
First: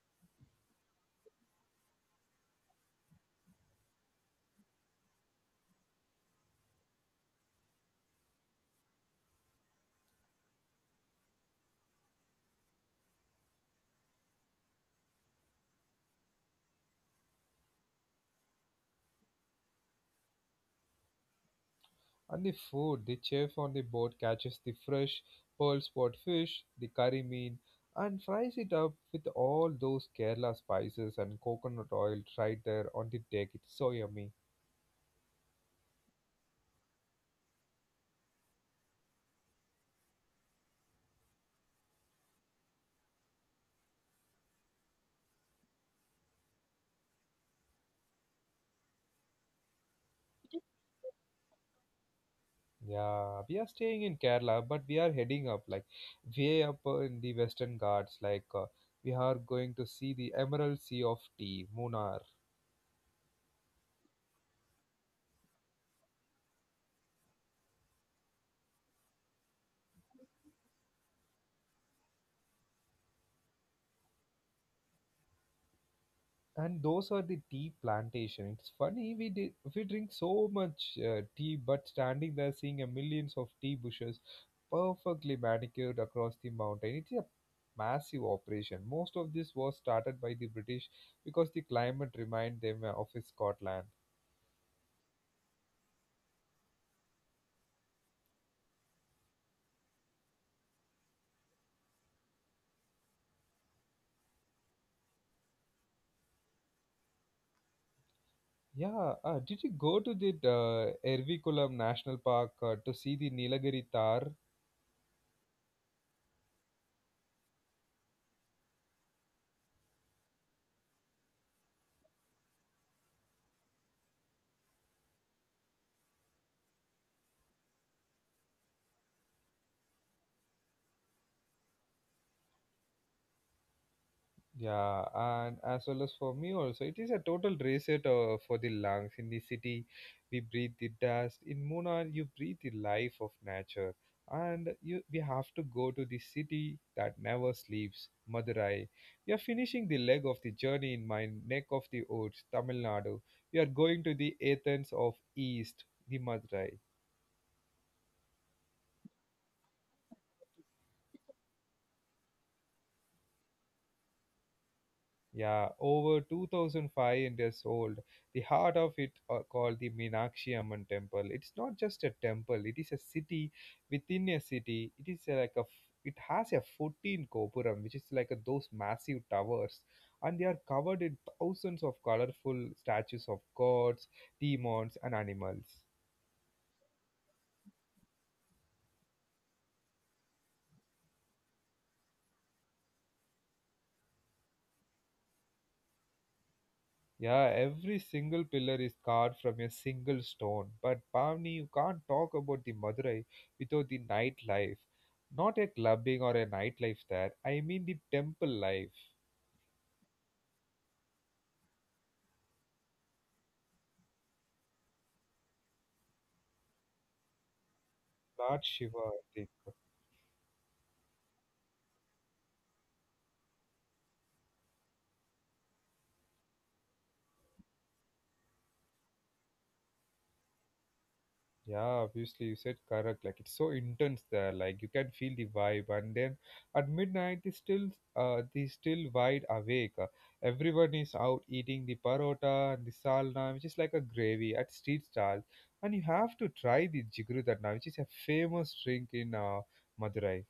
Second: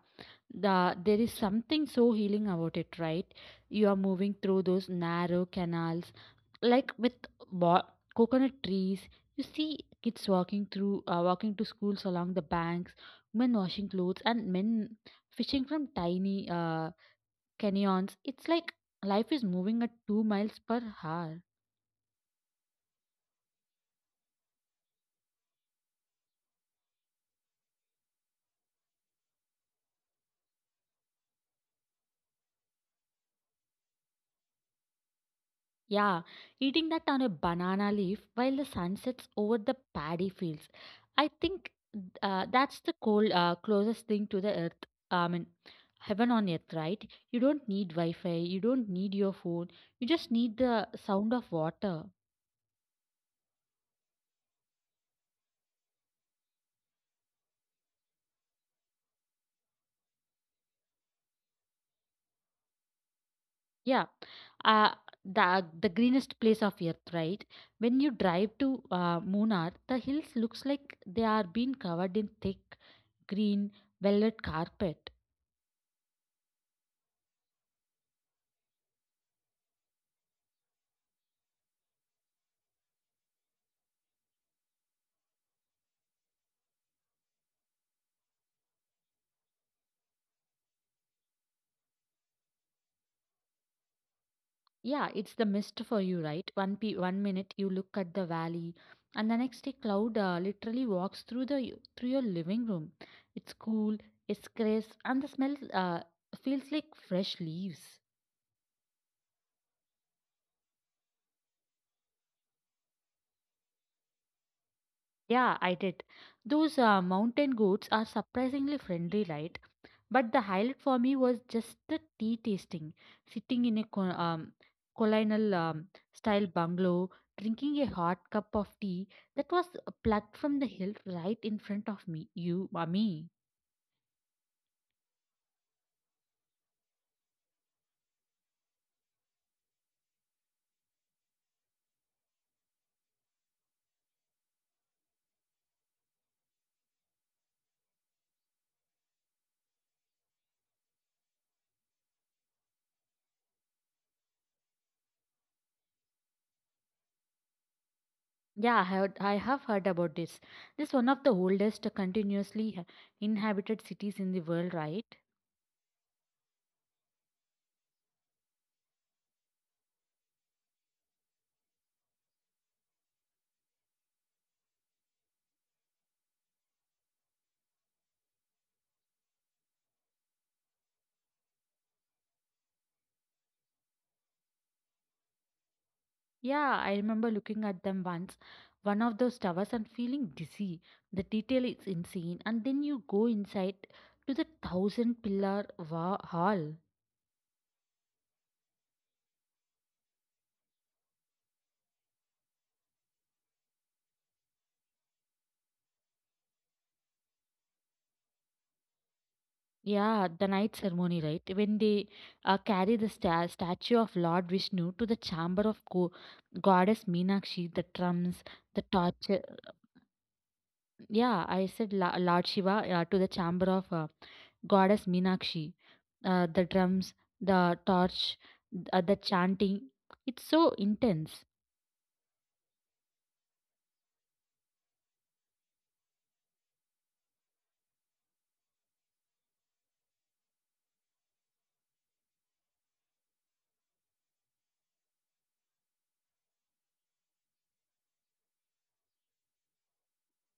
there is something so healing about it, right? You are moving through those narrow canals, like with bo- coconut trees. You see kids walking to schools along the banks, women washing clothes, and men fishing from tiny canyons. It's like life is moving at 2 miles per hour. And the food, the chef on the boat catches the fresh pearl spot fish, the curry mean, and fries it up with all those Kerala spices and coconut oil right there on the deck. It's so yummy. Yeah, eating that on a banana leaf while the sun sets over the paddy fields. I think that's the closest thing to the earth. I mean, heaven on earth, right? You don't need Wi Fi, you don't need your phone, you just need the sound of water. Yeah, we are staying in Kerala, but we are heading up like way up in the Western Ghats. Like we are going to see the Emerald Sea of Tea, Munnar, Yeah. Uh, the the greenest place of earth, right? When you drive to Munnar, the hills looks like they are being covered in thick green velvet carpet. and those are the tea plantation. It's funny we drink so much tea, but standing there seeing a millions of tea bushes perfectly manicured across the mountain. It is a massive operation. Most of this was started by the British because the climate reminded them of Scotland. Yeah, it's the mist for you, right? One minute you look at the valley, and the next day cloud literally walks through the through your living room. It's cool, it's crisp, and the smell feels like fresh leaves. Yeah, did you go to the Erviculam National Park to see the Nilagiri Tar? Yeah, I did. Those mountain goats are surprisingly friendly, right? But the highlight for me was just the tea tasting, sitting in a colonial style bungalow, drinking a hot cup of tea that was plucked from the hill right in front of me. Me. Yeah, and as well as for me also, it is a total reset for the lungs. In the city, we breathe the dust. In Munnar, you breathe the life of nature. And you, we have to go to the city that never sleeps, Madurai. We are finishing the leg of the journey in my neck of the woods, Tamil Nadu. We are going to the Athens of East, the Madurai. I have heard about this. This is one of the oldest continuously inhabited cities in the world, right? Yeah, over 2005 years old. The heart of it are called the Meenakshi Amman temple. It's not just a temple, it is a city within a city. It is like a it has a 14 kopuram which is like a, those massive towers and they are covered in thousands of colorful statues of gods, demons and animals. Yeah, I remember looking at them once, one of those towers, and feeling dizzy. The detail is insane. And then you go inside to the thousand pillar hall. Yeah, every single pillar is carved from a single stone. But Pavni, you can't talk about the Madurai without the nightlife. Not a clubbing or a nightlife there. I mean the temple life, Yeah, the night ceremony, right? When they carry the statue of Lord Vishnu to the chamber of goddess Meenakshi, the drums, Lord the Shiva, torch. I. Yeah, I said Lord Shiva to the chamber of goddess Meenakshi. The drums, the torch, the chanting. It's so intense. Yeah, obviously you said correct. Like it's so intense there. Like you can feel the vibe, and then at midnight they still wide awake. Everyone is out eating the parota and the salna, which is like a gravy at street stall. And you have to try the jigru that now, which is a famous drink in Madurai.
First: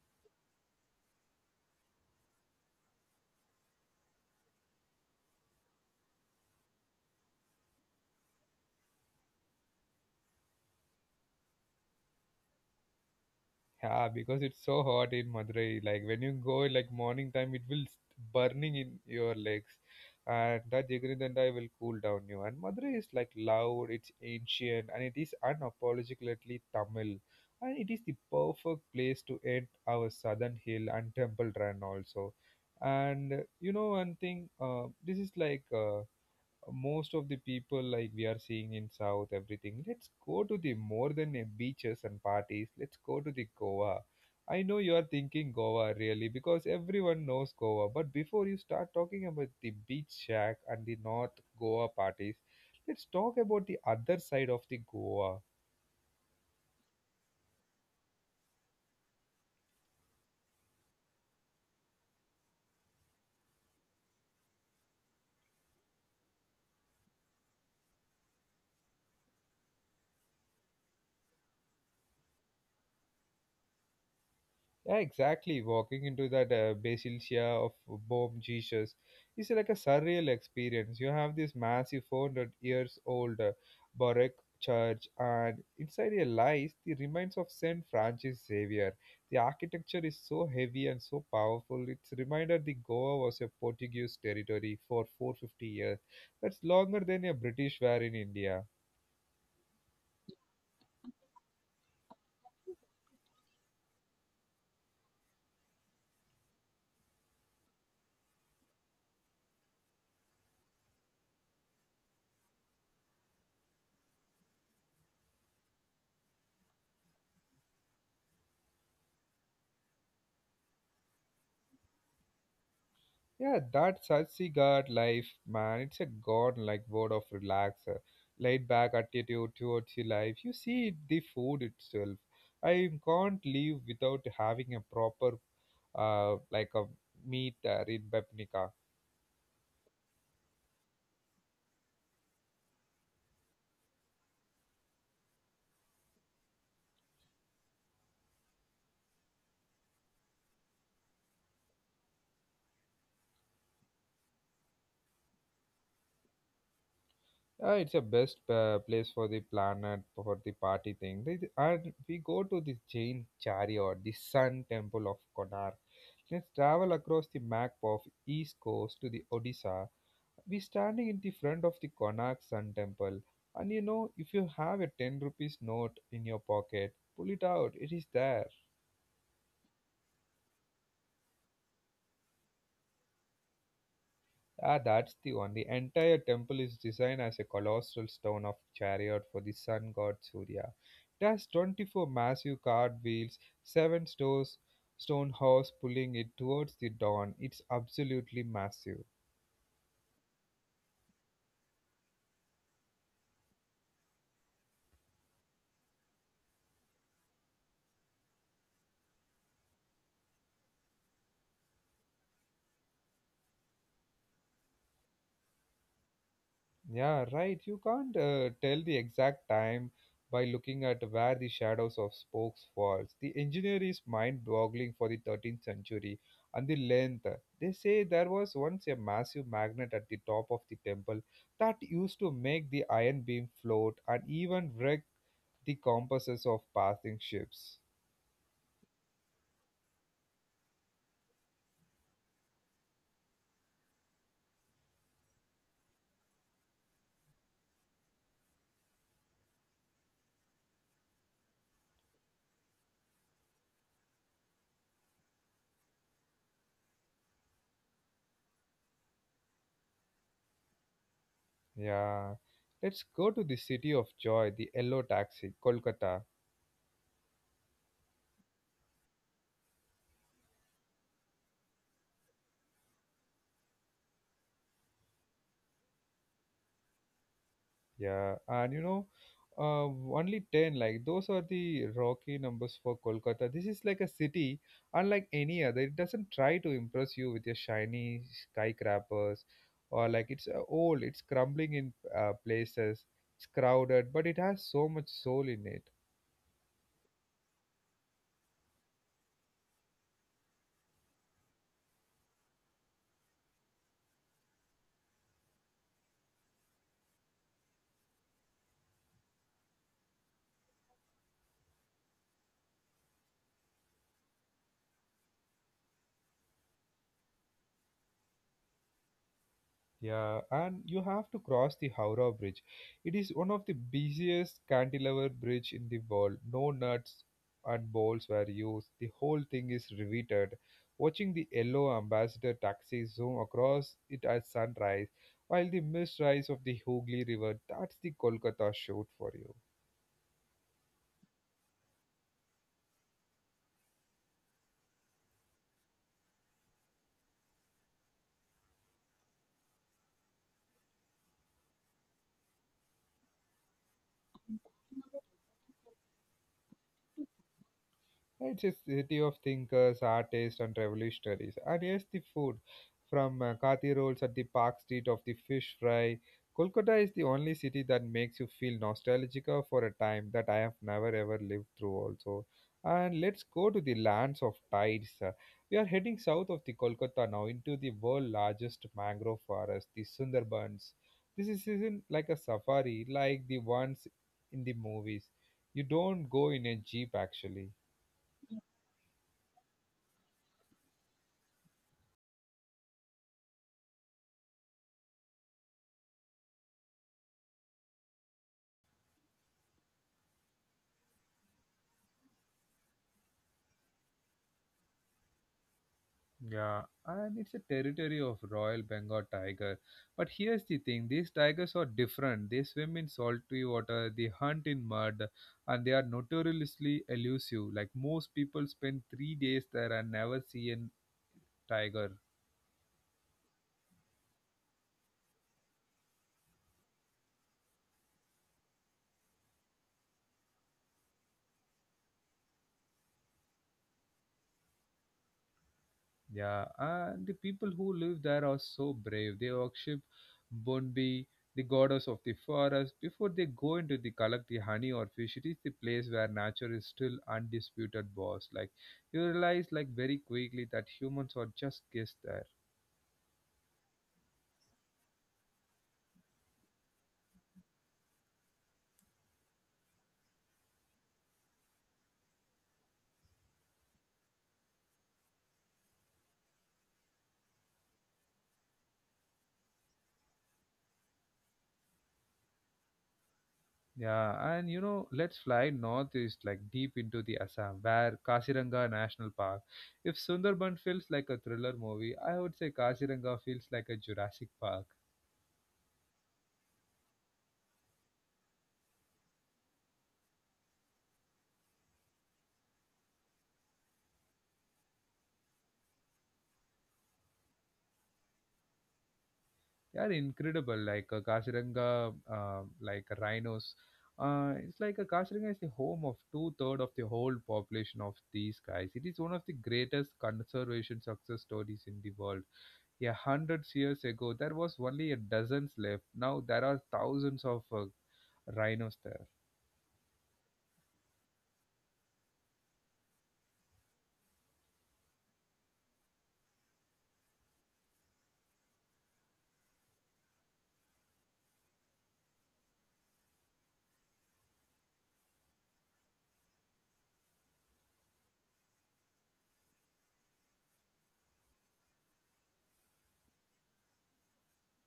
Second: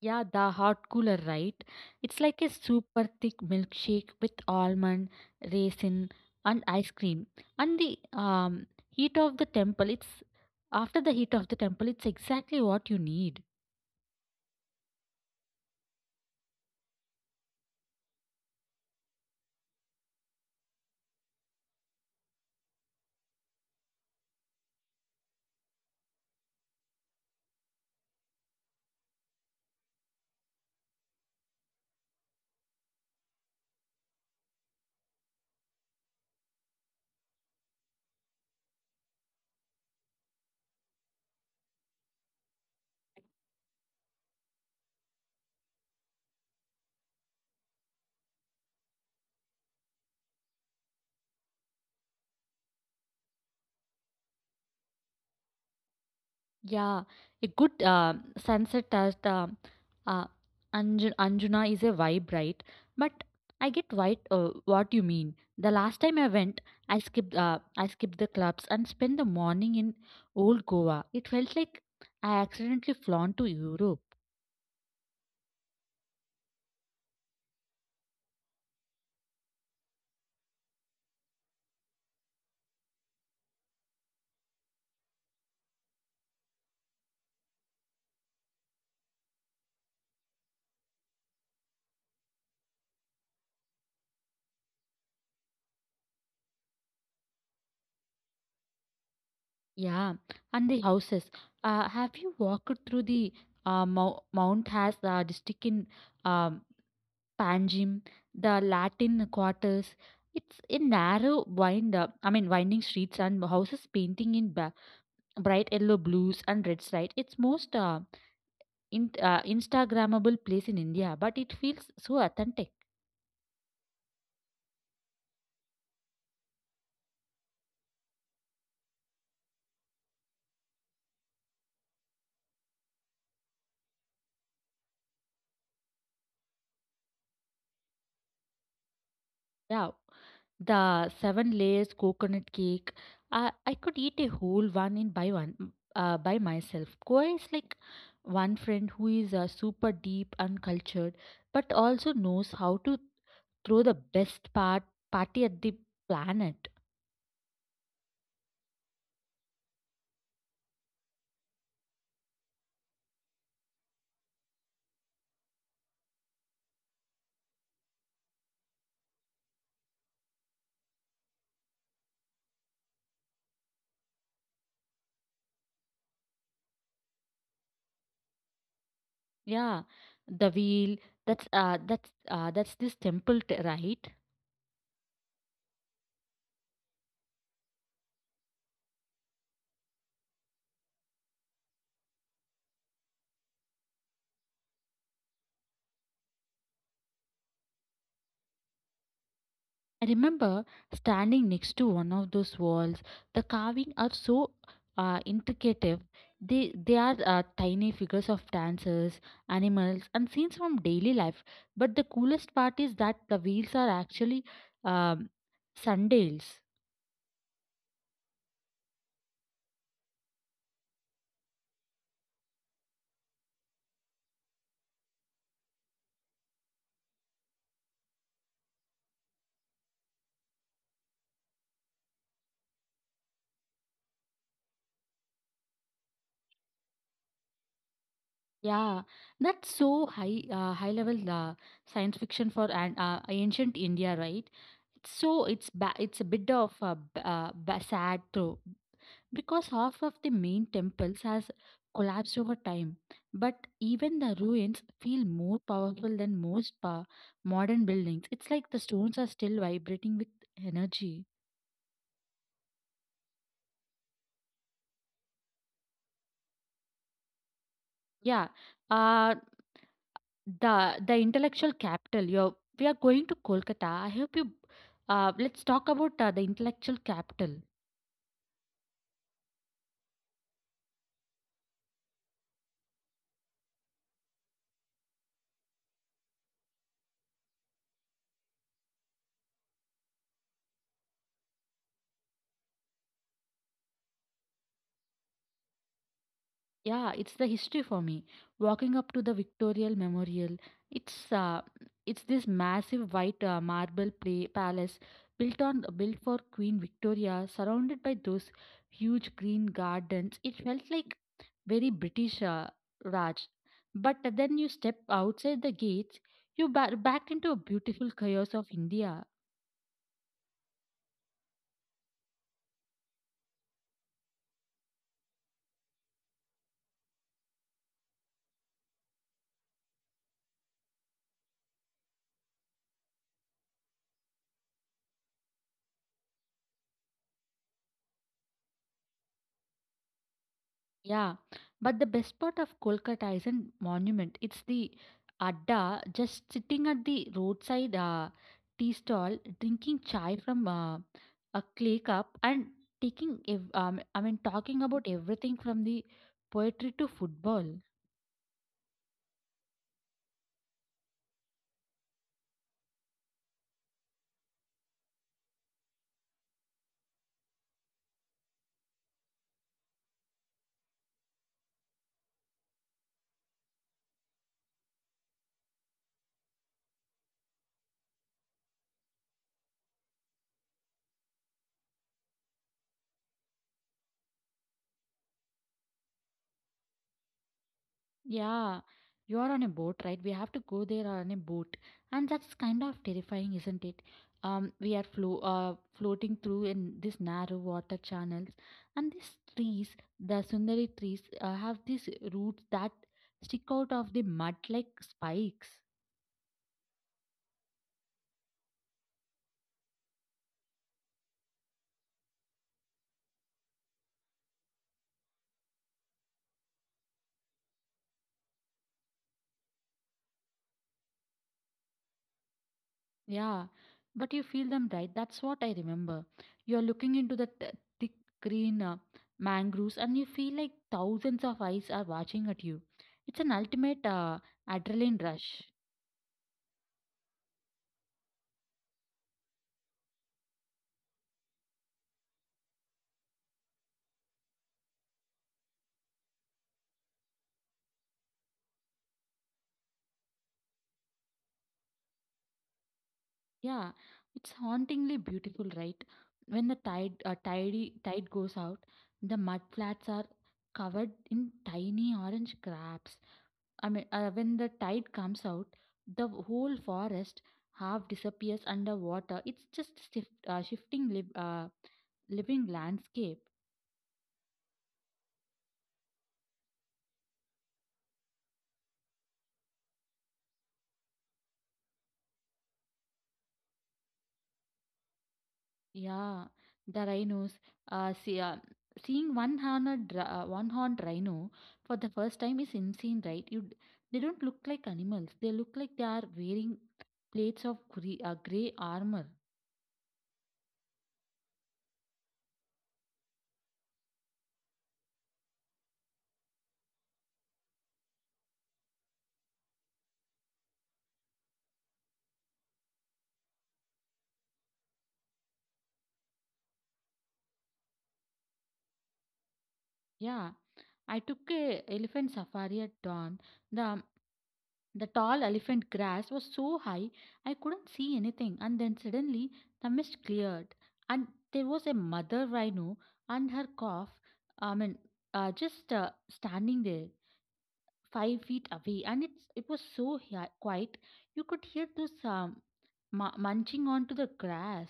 Yeah, the hot cooler, right? It's like a super thick milkshake with almond, raisin, and ice cream. And the heat of the temple, it's After the heat of the temple, it's exactly what you need. Yeah, because it's so hot in Madurai. Like when you go like morning time, it will burning in your legs, and that Jigarindandai will cool down you. And Madurai is like loud, it's ancient, and it is unapologetically Tamil, and it is the perfect place to end our southern hill and temple run also. And you know one thing, this is like most of the people like we are seeing in south everything, let's go to the more than beaches and parties, let's go to the Goa. I know you are thinking Goa really because everyone knows Goa, but before you start talking about the beach shack and the north Goa parties, let's talk about the other side of the Goa. Yeah, a good sunset at uh, Anjuna is a vibe, right? But I get white. What you mean. The last time I went, I skipped the clubs and spent the morning in old Goa. It felt like I accidentally flown to Europe. Yeah, exactly. Walking into that Basilia of Bom Jesus is like a surreal experience. You have this massive 400 years old Baroque church, and inside it lies the remains of Saint Francis Xavier. The architecture is so heavy and so powerful. It's a reminder that Goa was a Portuguese territory for 450 years. That's longer than a British were in India. Yeah, and the houses. Have you walked through the Mount Has district in um Panjim, the Latin quarters. It's a narrow wind up, I mean, winding streets and houses painting in bright yellow, blues, and reds. Right, it's most in, Instagrammable place in India, but it feels so authentic. Yeah, that Satsi God life, man, it's a god like word of relax, laid back attitude towards your life. You see it, the food itself. I can't live without having a proper, like a meat in Bapnika. Yeah, the seven layers coconut cake. I could eat a whole one by myself. Koi is like one friend who is super deep and cultured, but also knows how to throw the best party at the planet. It's a best place for the planet for the party thing. They- And we go to the Jain chariot, the Sun Temple of Konark. Let's travel across the map of East Coast to the Odisha, we standing in the front of the Konark Sun Temple. And you know, if you have a 10 rupees note in your pocket, pull it out. It is there. Yeah, the wheel. That's this temple, right? Ah, that's the one. The entire temple is designed as a colossal stone of chariot for the sun god Surya. It has 24 massive card wheels, 7 stores, stone horse pulling it towards the dawn. It's absolutely massive. I remember standing next to one of those walls. The carving are so intricate. They are tiny figures of dancers, animals, and scenes from daily life. But the coolest part is that the wheels are actually um, sundials. Yeah, right. You can't tell the exact time by looking at where the shadows of spokes falls. The engineer is mind-boggling for the 13th century and the length. They say there was once a massive magnet at the top of the temple that used to make the iron beam float and even wreck the compasses of passing ships. Yeah, that's so high level science fiction for an ancient India, right? It's so it's ba- it's a bit of a sad though because half of the main temples has collapsed over time, but even the ruins feel more powerful than modern buildings. It's like the stones are still vibrating with energy. Yeah. Let's go to the city of joy, the yellow taxi, Kolkata. Yeah. Uh the intellectual capital. You're we are going to Kolkata. I hope you. Let's talk about the intellectual capital. Yeah, and you know, uh, only 10, like those are the rocky numbers for Kolkata. This is like a city unlike any other. It doesn't try to impress you with your shiny skyscrapers or like it's old, it's crumbling in places, it's crowded, but it has so much soul in it. Yeah, it's the history for me. Walking up to the Victorial Memorial, it's uh, it's this massive white marble play palace built for Queen Victoria, surrounded by those huge green gardens. It felt like very British Raj. But then you step outside the gates, you backed into a beautiful chaos of India. Yeah, and you have to cross the Howrah Bridge. It is one of the busiest cantilever bridge in the world. No nuts and bolts were used. The whole thing is riveted. Watching the yellow ambassador taxi zoom across it at sunrise, while the mist rise of the Hooghly River, that's the Kolkata shoot for you. Yeah, but the best part of Kolkata isn't monument. It's the adda, just sitting at the roadside tea stall, drinking chai from a clay cup, and taking ev- I mean talking about everything from the poetry to football. It's a city of thinkers, artists, and revolutionaries. And yes, the food from Kathi rolls at the Park Street of the fish fry. Kolkata is the only city that makes you feel nostalgic for a time that I have never ever lived through, also. And let's go to the lands of tides. We are heading south of the Kolkata now into the world's largest mangrove forest, the Sundarbans. This isn't like a safari like the ones in the movies. You don't go in a jeep actually. Yeah, you are on a boat, right? We have to go there on a boat, and that's kind of terrifying, isn't it? We are floating through in these narrow water channels, and these trees, the sundari trees, have these roots that stick out of the mud like spikes. Yeah, and it's a territory of Royal Bengal tiger. But here's the thing, these tigers are different. They swim in salty water, they hunt in mud, and they are notoriously elusive. Like most people spend 3 days there and never see a tiger. Yeah, but you feel them, right? That's what I remember. You're looking into the thick green mangroves and you feel like thousands of eyes are watching at you. It's an ultimate adrenaline rush. Yeah, and the people who live there are so brave. They worship Bonbi, the goddess of the forest. Before they go into the collect the honey or fish, it is the place where nature is still undisputed boss. Like you realize like very quickly that humans are just guests there. Yeah, it's hauntingly beautiful, right? When the tide goes out, the mud flats are covered in tiny orange crabs. When the tide comes out, the whole forest half disappears underwater. It's just shifting living landscape. Yeah, and you know, let's fly northeast, like deep into the Assam, where Kaziranga National Park. If Sundarban feels like a thriller movie, I would say Kaziranga feels like a Jurassic Park. Yeah, the rhinos. Uh, see, uh, seeing one horned rhino for the first time is insane, right? They don't look like animals. They look like they are wearing plates of gray armor. They are incredible. Like Kaziranga, like rhinos. It's like Kaziranga is the home of two third of the whole population of these guys. It is one of the greatest conservation success stories in the world. Yeah, hundreds years ago, there was only a dozens left. Now there are thousands of rhinos there. Yeah, I took a elephant safari at dawn. The the tall elephant grass was so high I couldn't see anything, and then suddenly the mist cleared, and there was a mother rhino and her calf. I mean, just Standing there, 5 feet away, and it was so quiet you could hear those munching onto the grass.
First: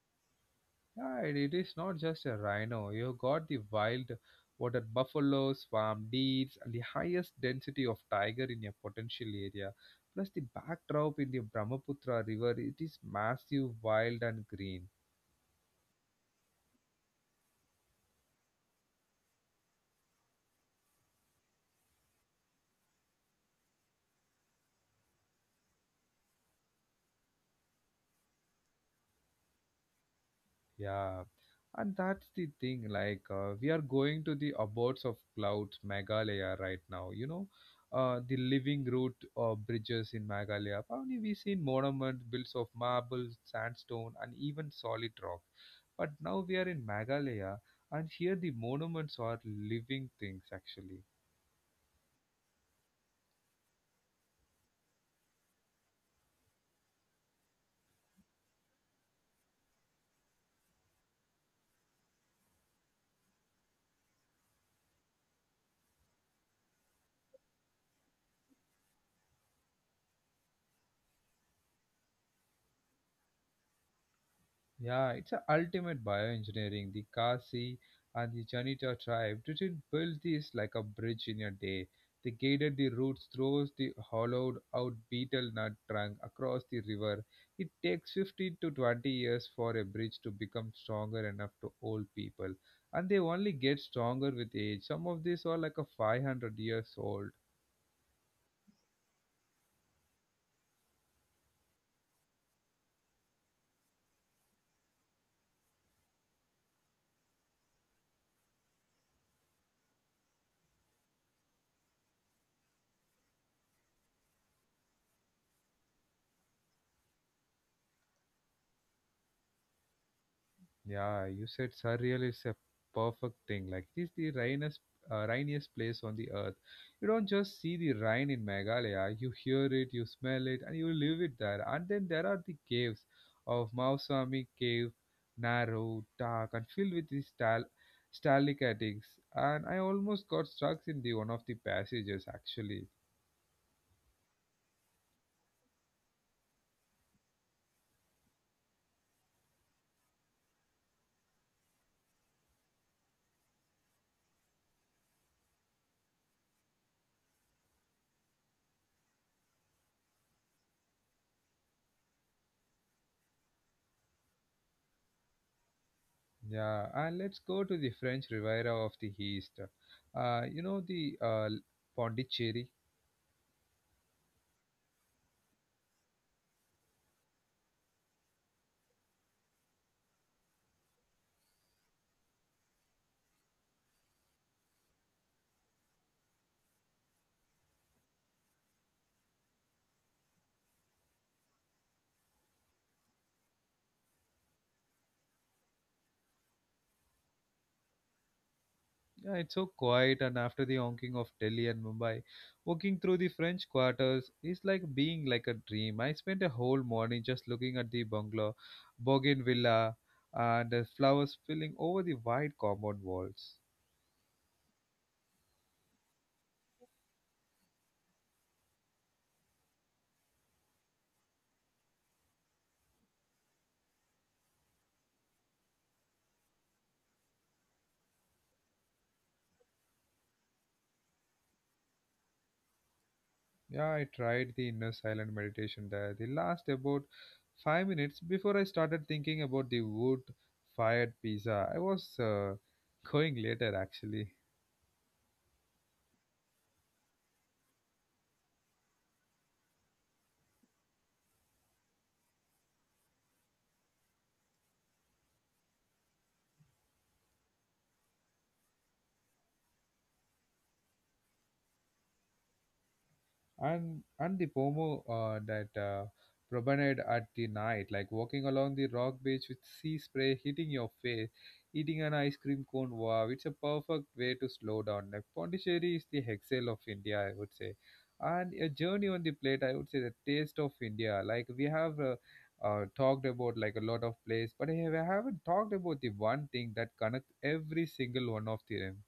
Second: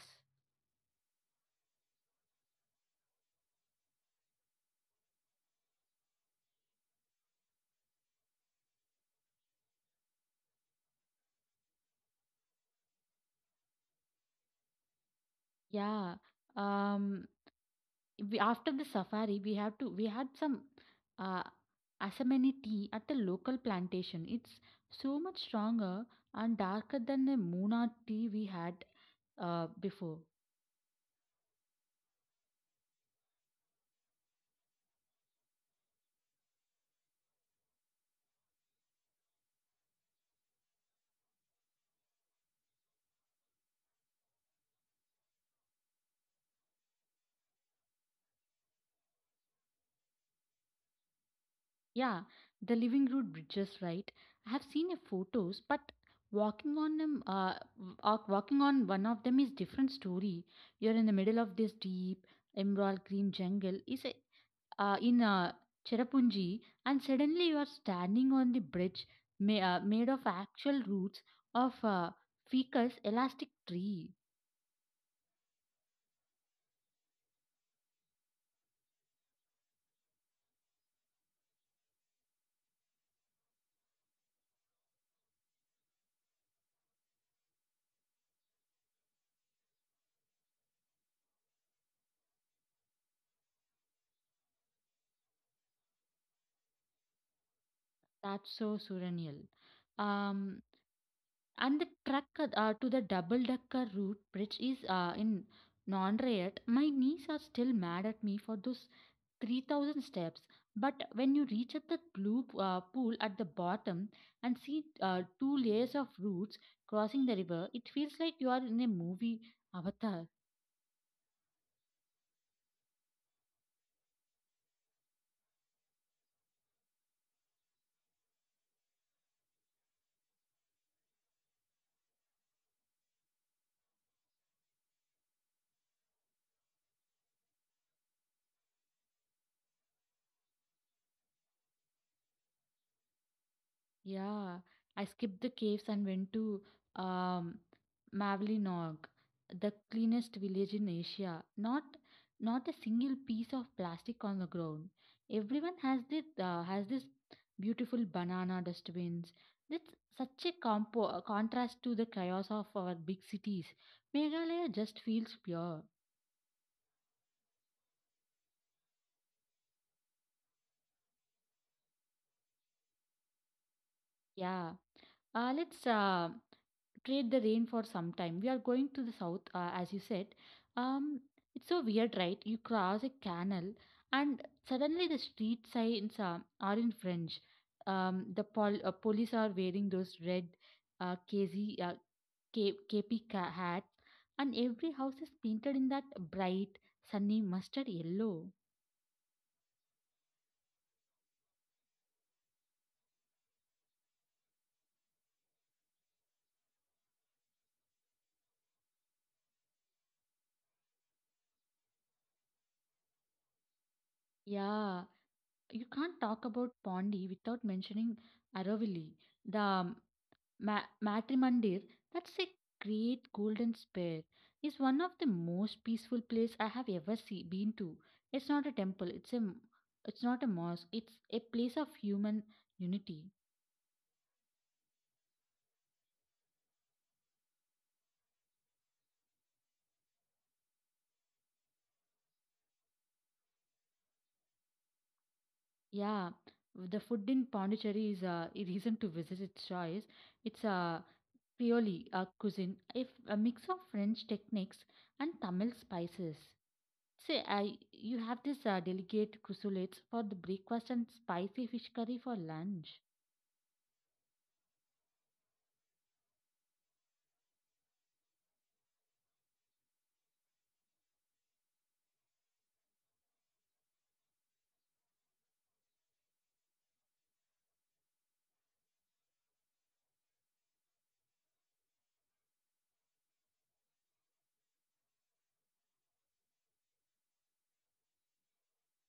Right, it is not just a rhino. You've got the wild water buffalo, swamp deers, and the highest density of tiger in your potential area. Plus, the backdrop in the Brahmaputra river, it is massive, wild, and green. Yeah. Um, we after the safari we have to we had some uh, asamani tea at the local plantation. It's so much stronger and darker than the muna tea we had before. Yeah, and that's the thing. Like, we are going to the abodes of clouds, Meghalaya, right now. The living root bridges in Meghalaya. Probably we seen monument built of marble, sandstone, and even solid rock. But now we are in Meghalaya, and here the monuments are living things actually. Yeah, the living root bridges, right? I have seen your photos, but walking on walking on one of them is different story. You're in the middle of this deep emerald green jungle is a in Cherrapunji, and suddenly you are standing on the bridge made of actual roots of ficus elastic tree. Yeah, it's a ultimate bioengineering. The Kasi and the Janita tribe didn't build this like a bridge in a day. They guided the roots through the hollowed out betel nut trunk across the river. It takes 15 to 20 years for a bridge to become stronger enough to hold people. And they only get stronger with age. Some of these are like a 500 years old. That's so surreal. Um, and the truck to the double decker route bridge is in Nonrayat. My knees are still mad at me for those 3,000 steps, but when you reach at the blue pool at the bottom and see two layers of roots crossing the river, it feels like you are in a movie, avatar. Yeah, you said surreal is a perfect thing. Like this, the rainiest, rainiest place on the earth. You don't just see the rain in Meghalaya. You hear it, you smell it, and you live it there. And then there are the caves of Mausami Cave, narrow, dark, and filled with these stalactites. And I almost got stuck in the one of the passages actually. Yeah, I skipped the caves and went to um, Mavlinog, the cleanest village in Asia. Not not a single piece of plastic on the ground. Everyone has this beautiful banana dustbins. That's such a compo contrast to the chaos of our big cities. Meghalaya just feels pure. Yeah, and let's go to the French Riviera of the East. You know the Pondicherry. Yeah. Let's trade the rain for some time. We are going to the south, as you said. Um, it's so weird, right? You cross a canal, and suddenly the street signs are in French. The police are wearing those red uh, KZ, uh, K- KP hats, and every house is painted in that bright, sunny mustard yellow. Yeah, it's so quiet, and after the honking of Delhi and Mumbai, walking through the French quarters is like being like a dream. I spent a whole morning just looking at the bungalow, bougainvillea, and the flowers spilling over the wide compound walls. Yeah, you can't talk about Pondi without mentioning Aravalli. The Matrimandir, that's a great golden sphere, is one of the most peaceful place I have ever been to. It's not a temple, it's not a mosque, it's a place of human unity. Yeah, I tried the inner silent meditation there. They last about 5 minutes before I started thinking about the wood-fired pizza. I was going later actually. Yeah, the food in Pondicherry is a reason to visit its choice. It's a Creole cuisine, a mix of French techniques and Tamil spices. Say, I You have this delicate chrysolites for the breakfast and spicy fish curry for lunch. And the pomo that promenade at the night, like walking along the rock beach with sea spray hitting your face, eating an ice cream cone. Wow, it's a perfect way to slow down. Like Pondicherry is the hexel of India, I would say. And a journey on the plate, I would say the taste of India. Like we have talked about like a lot of place, but I haven't talked about the one thing that connects every single one of them.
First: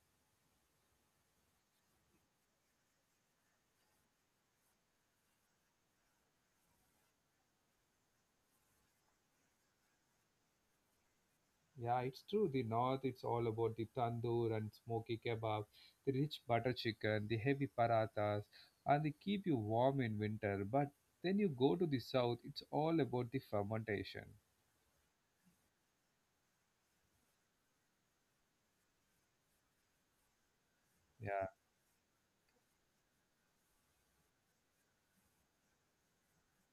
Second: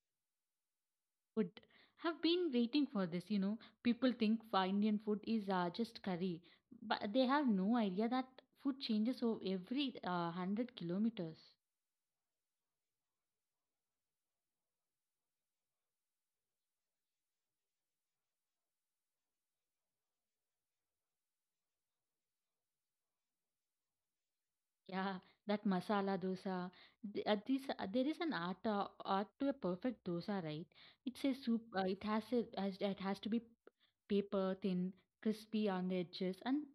Food. Have been waiting for this, you know. People think Indian food is just curry, but they have no idea that food changes over every 100 kilometers. Yeah, it's true. The north, it's all about the tandoor and smoky kebab, the rich butter chicken, the heavy parathas, and they keep you warm in winter. But then you go to the south, it's all about the fermentation. Yeah, that masala dosa. There is an art to a perfect dosa, right? It's a Yeah. soup. It has to be paper thin, crispy on the edges, and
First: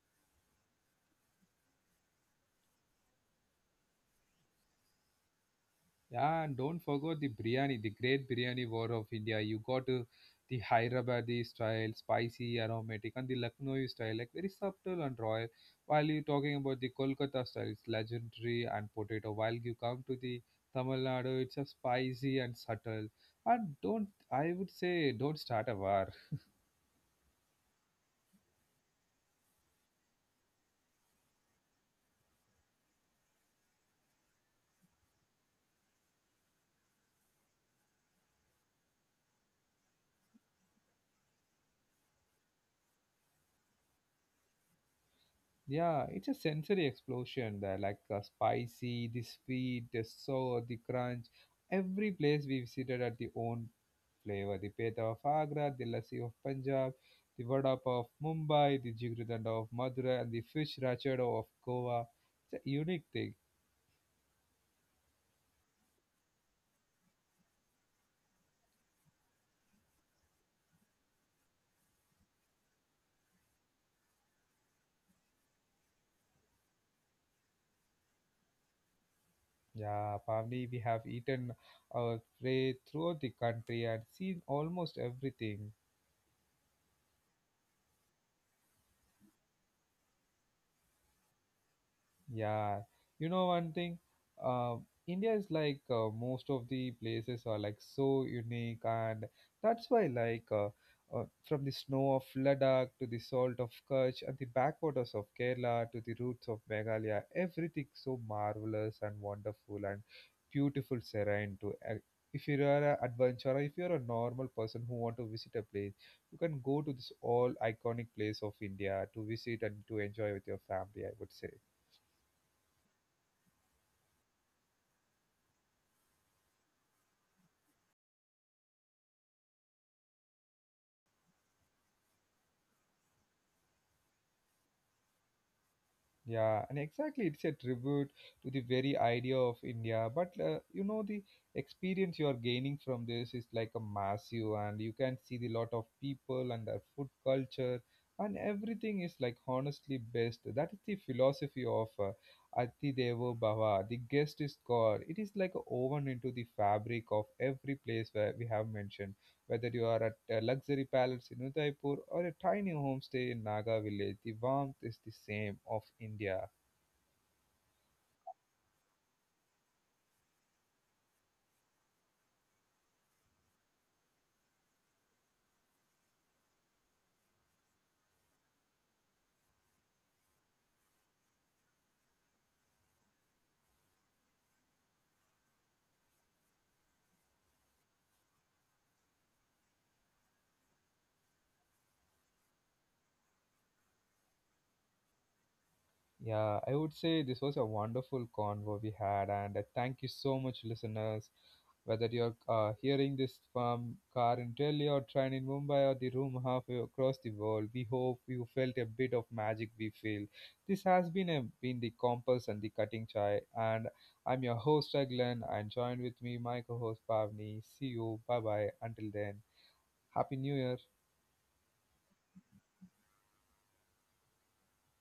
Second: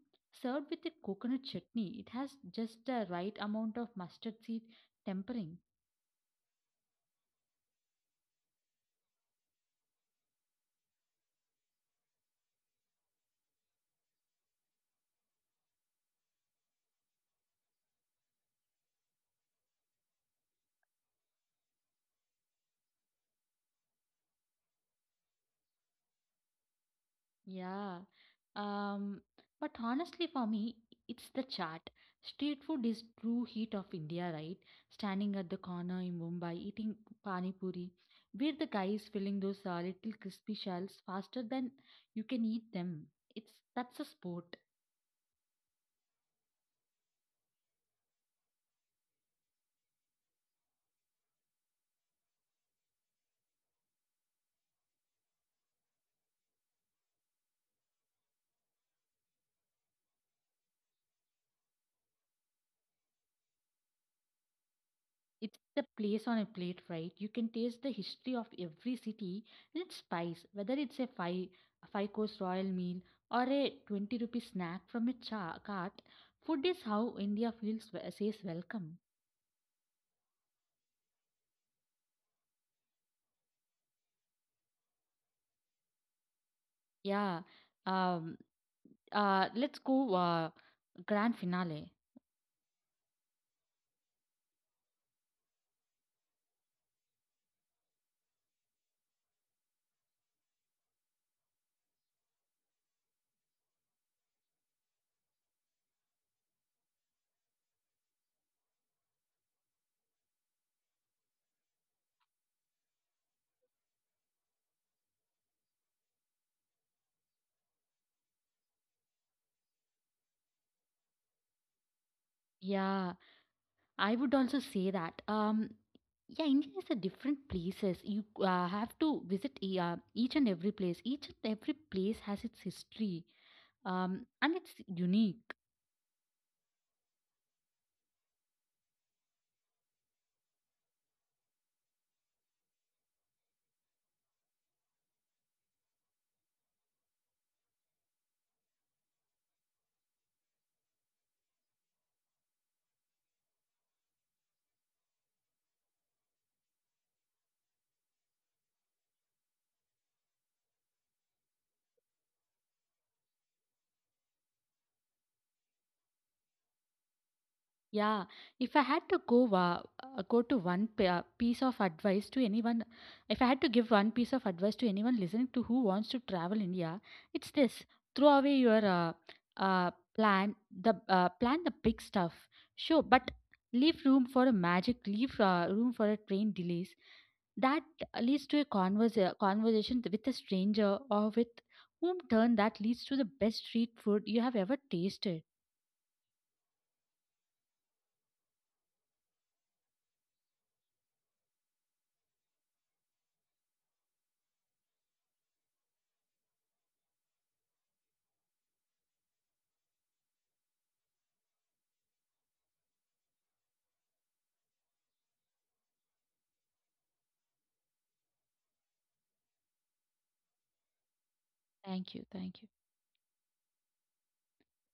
served with a coconut chutney. It has just the right amount of mustard seed tempering. Yeah, and don't forget the biryani, the great biryani war of India. You got the Hyderabadi style, spicy, aromatic, and the Lucknow style, like very subtle and royal. While you're talking about the Kolkata style, it's legendary and potato. While you come to the Tamil Nadu, it's a spicy and subtle. And don't, I would say, don't start a war. Yeah. Um, but honestly, for me, it's the chat. Street food is true heat of India, right? Standing at the corner in Mumbai, eating pani puri, where the guy is filling those little crispy shells faster than you can eat them. It's That's a sport. Yeah, it's a sensory explosion there, like the spicy, the sweet, the sour, the crunch. Every place we visited at the own flavor. The peta of Agra, the lassi of Punjab, the vada pav of Mumbai, the jigridanda of Madura, and the fish rachado of Goa. It's a unique thing. It's the place on a plate, right? You can taste the history of every city and its spice, whether it's a five course royal meal or a 20 rupee snack from a cart. Food is how India feels, says welcome. Yeah, Pavni, we have eaten our way throughout the country and seen almost everything. Yeah. Um, let's go, grand finale. Yeah, you know one thing, uh, India is like most of the places are like so unique, and that's why like from the snow of Ladakh to the salt of Kutch and the backwaters of Kerala to the roots of Meghalaya, everything so marvelous and wonderful and beautiful, serene. If you are an adventurer, if you are a normal person who want to visit a place, you can go to this all iconic place of India to visit and to enjoy with your family, I would say. Yeah, I would also say that. Yeah, India is a different places. You have to visit each and every place. Each and every place has its history, and it's unique. Yeah, and exactly, it's a tribute to the very idea of India. But you know, the experience you are gaining from this is like a massive, and you can see the lot of people and their food culture, and everything is like honestly best. That is the philosophy of Ati Devo Bhava. The guest is God. It is like woven into the fabric of every place where we have mentioned. Whether you are at a luxury palace in Udaipur or a tiny homestay in Naga village, the warmth is the same of India. Yeah, if I had to go wa- go to one p- piece of advice to anyone, if I had to give one piece of advice to anyone listening to who wants to travel India, it's this: throw away your uh, plan plan the big stuff. Sure, but leave room for a magic. Leave room for a train delays. That leads to a conversation with a stranger or with whom turn that leads to the best street food you have ever tasted. Yeah, I would say this was a wonderful convo we had, and I thank you so much, listeners. Whether you're hearing this from car in Delhi or train in Mumbai or the room halfway across the world, we hope you felt a bit of magic we feel. This has been been the compass and the cutting chai, and I'm your host Aglan, and join with me my co-host Pavni. See you, bye bye. Until then, happy New Year. Thank you. Thank you.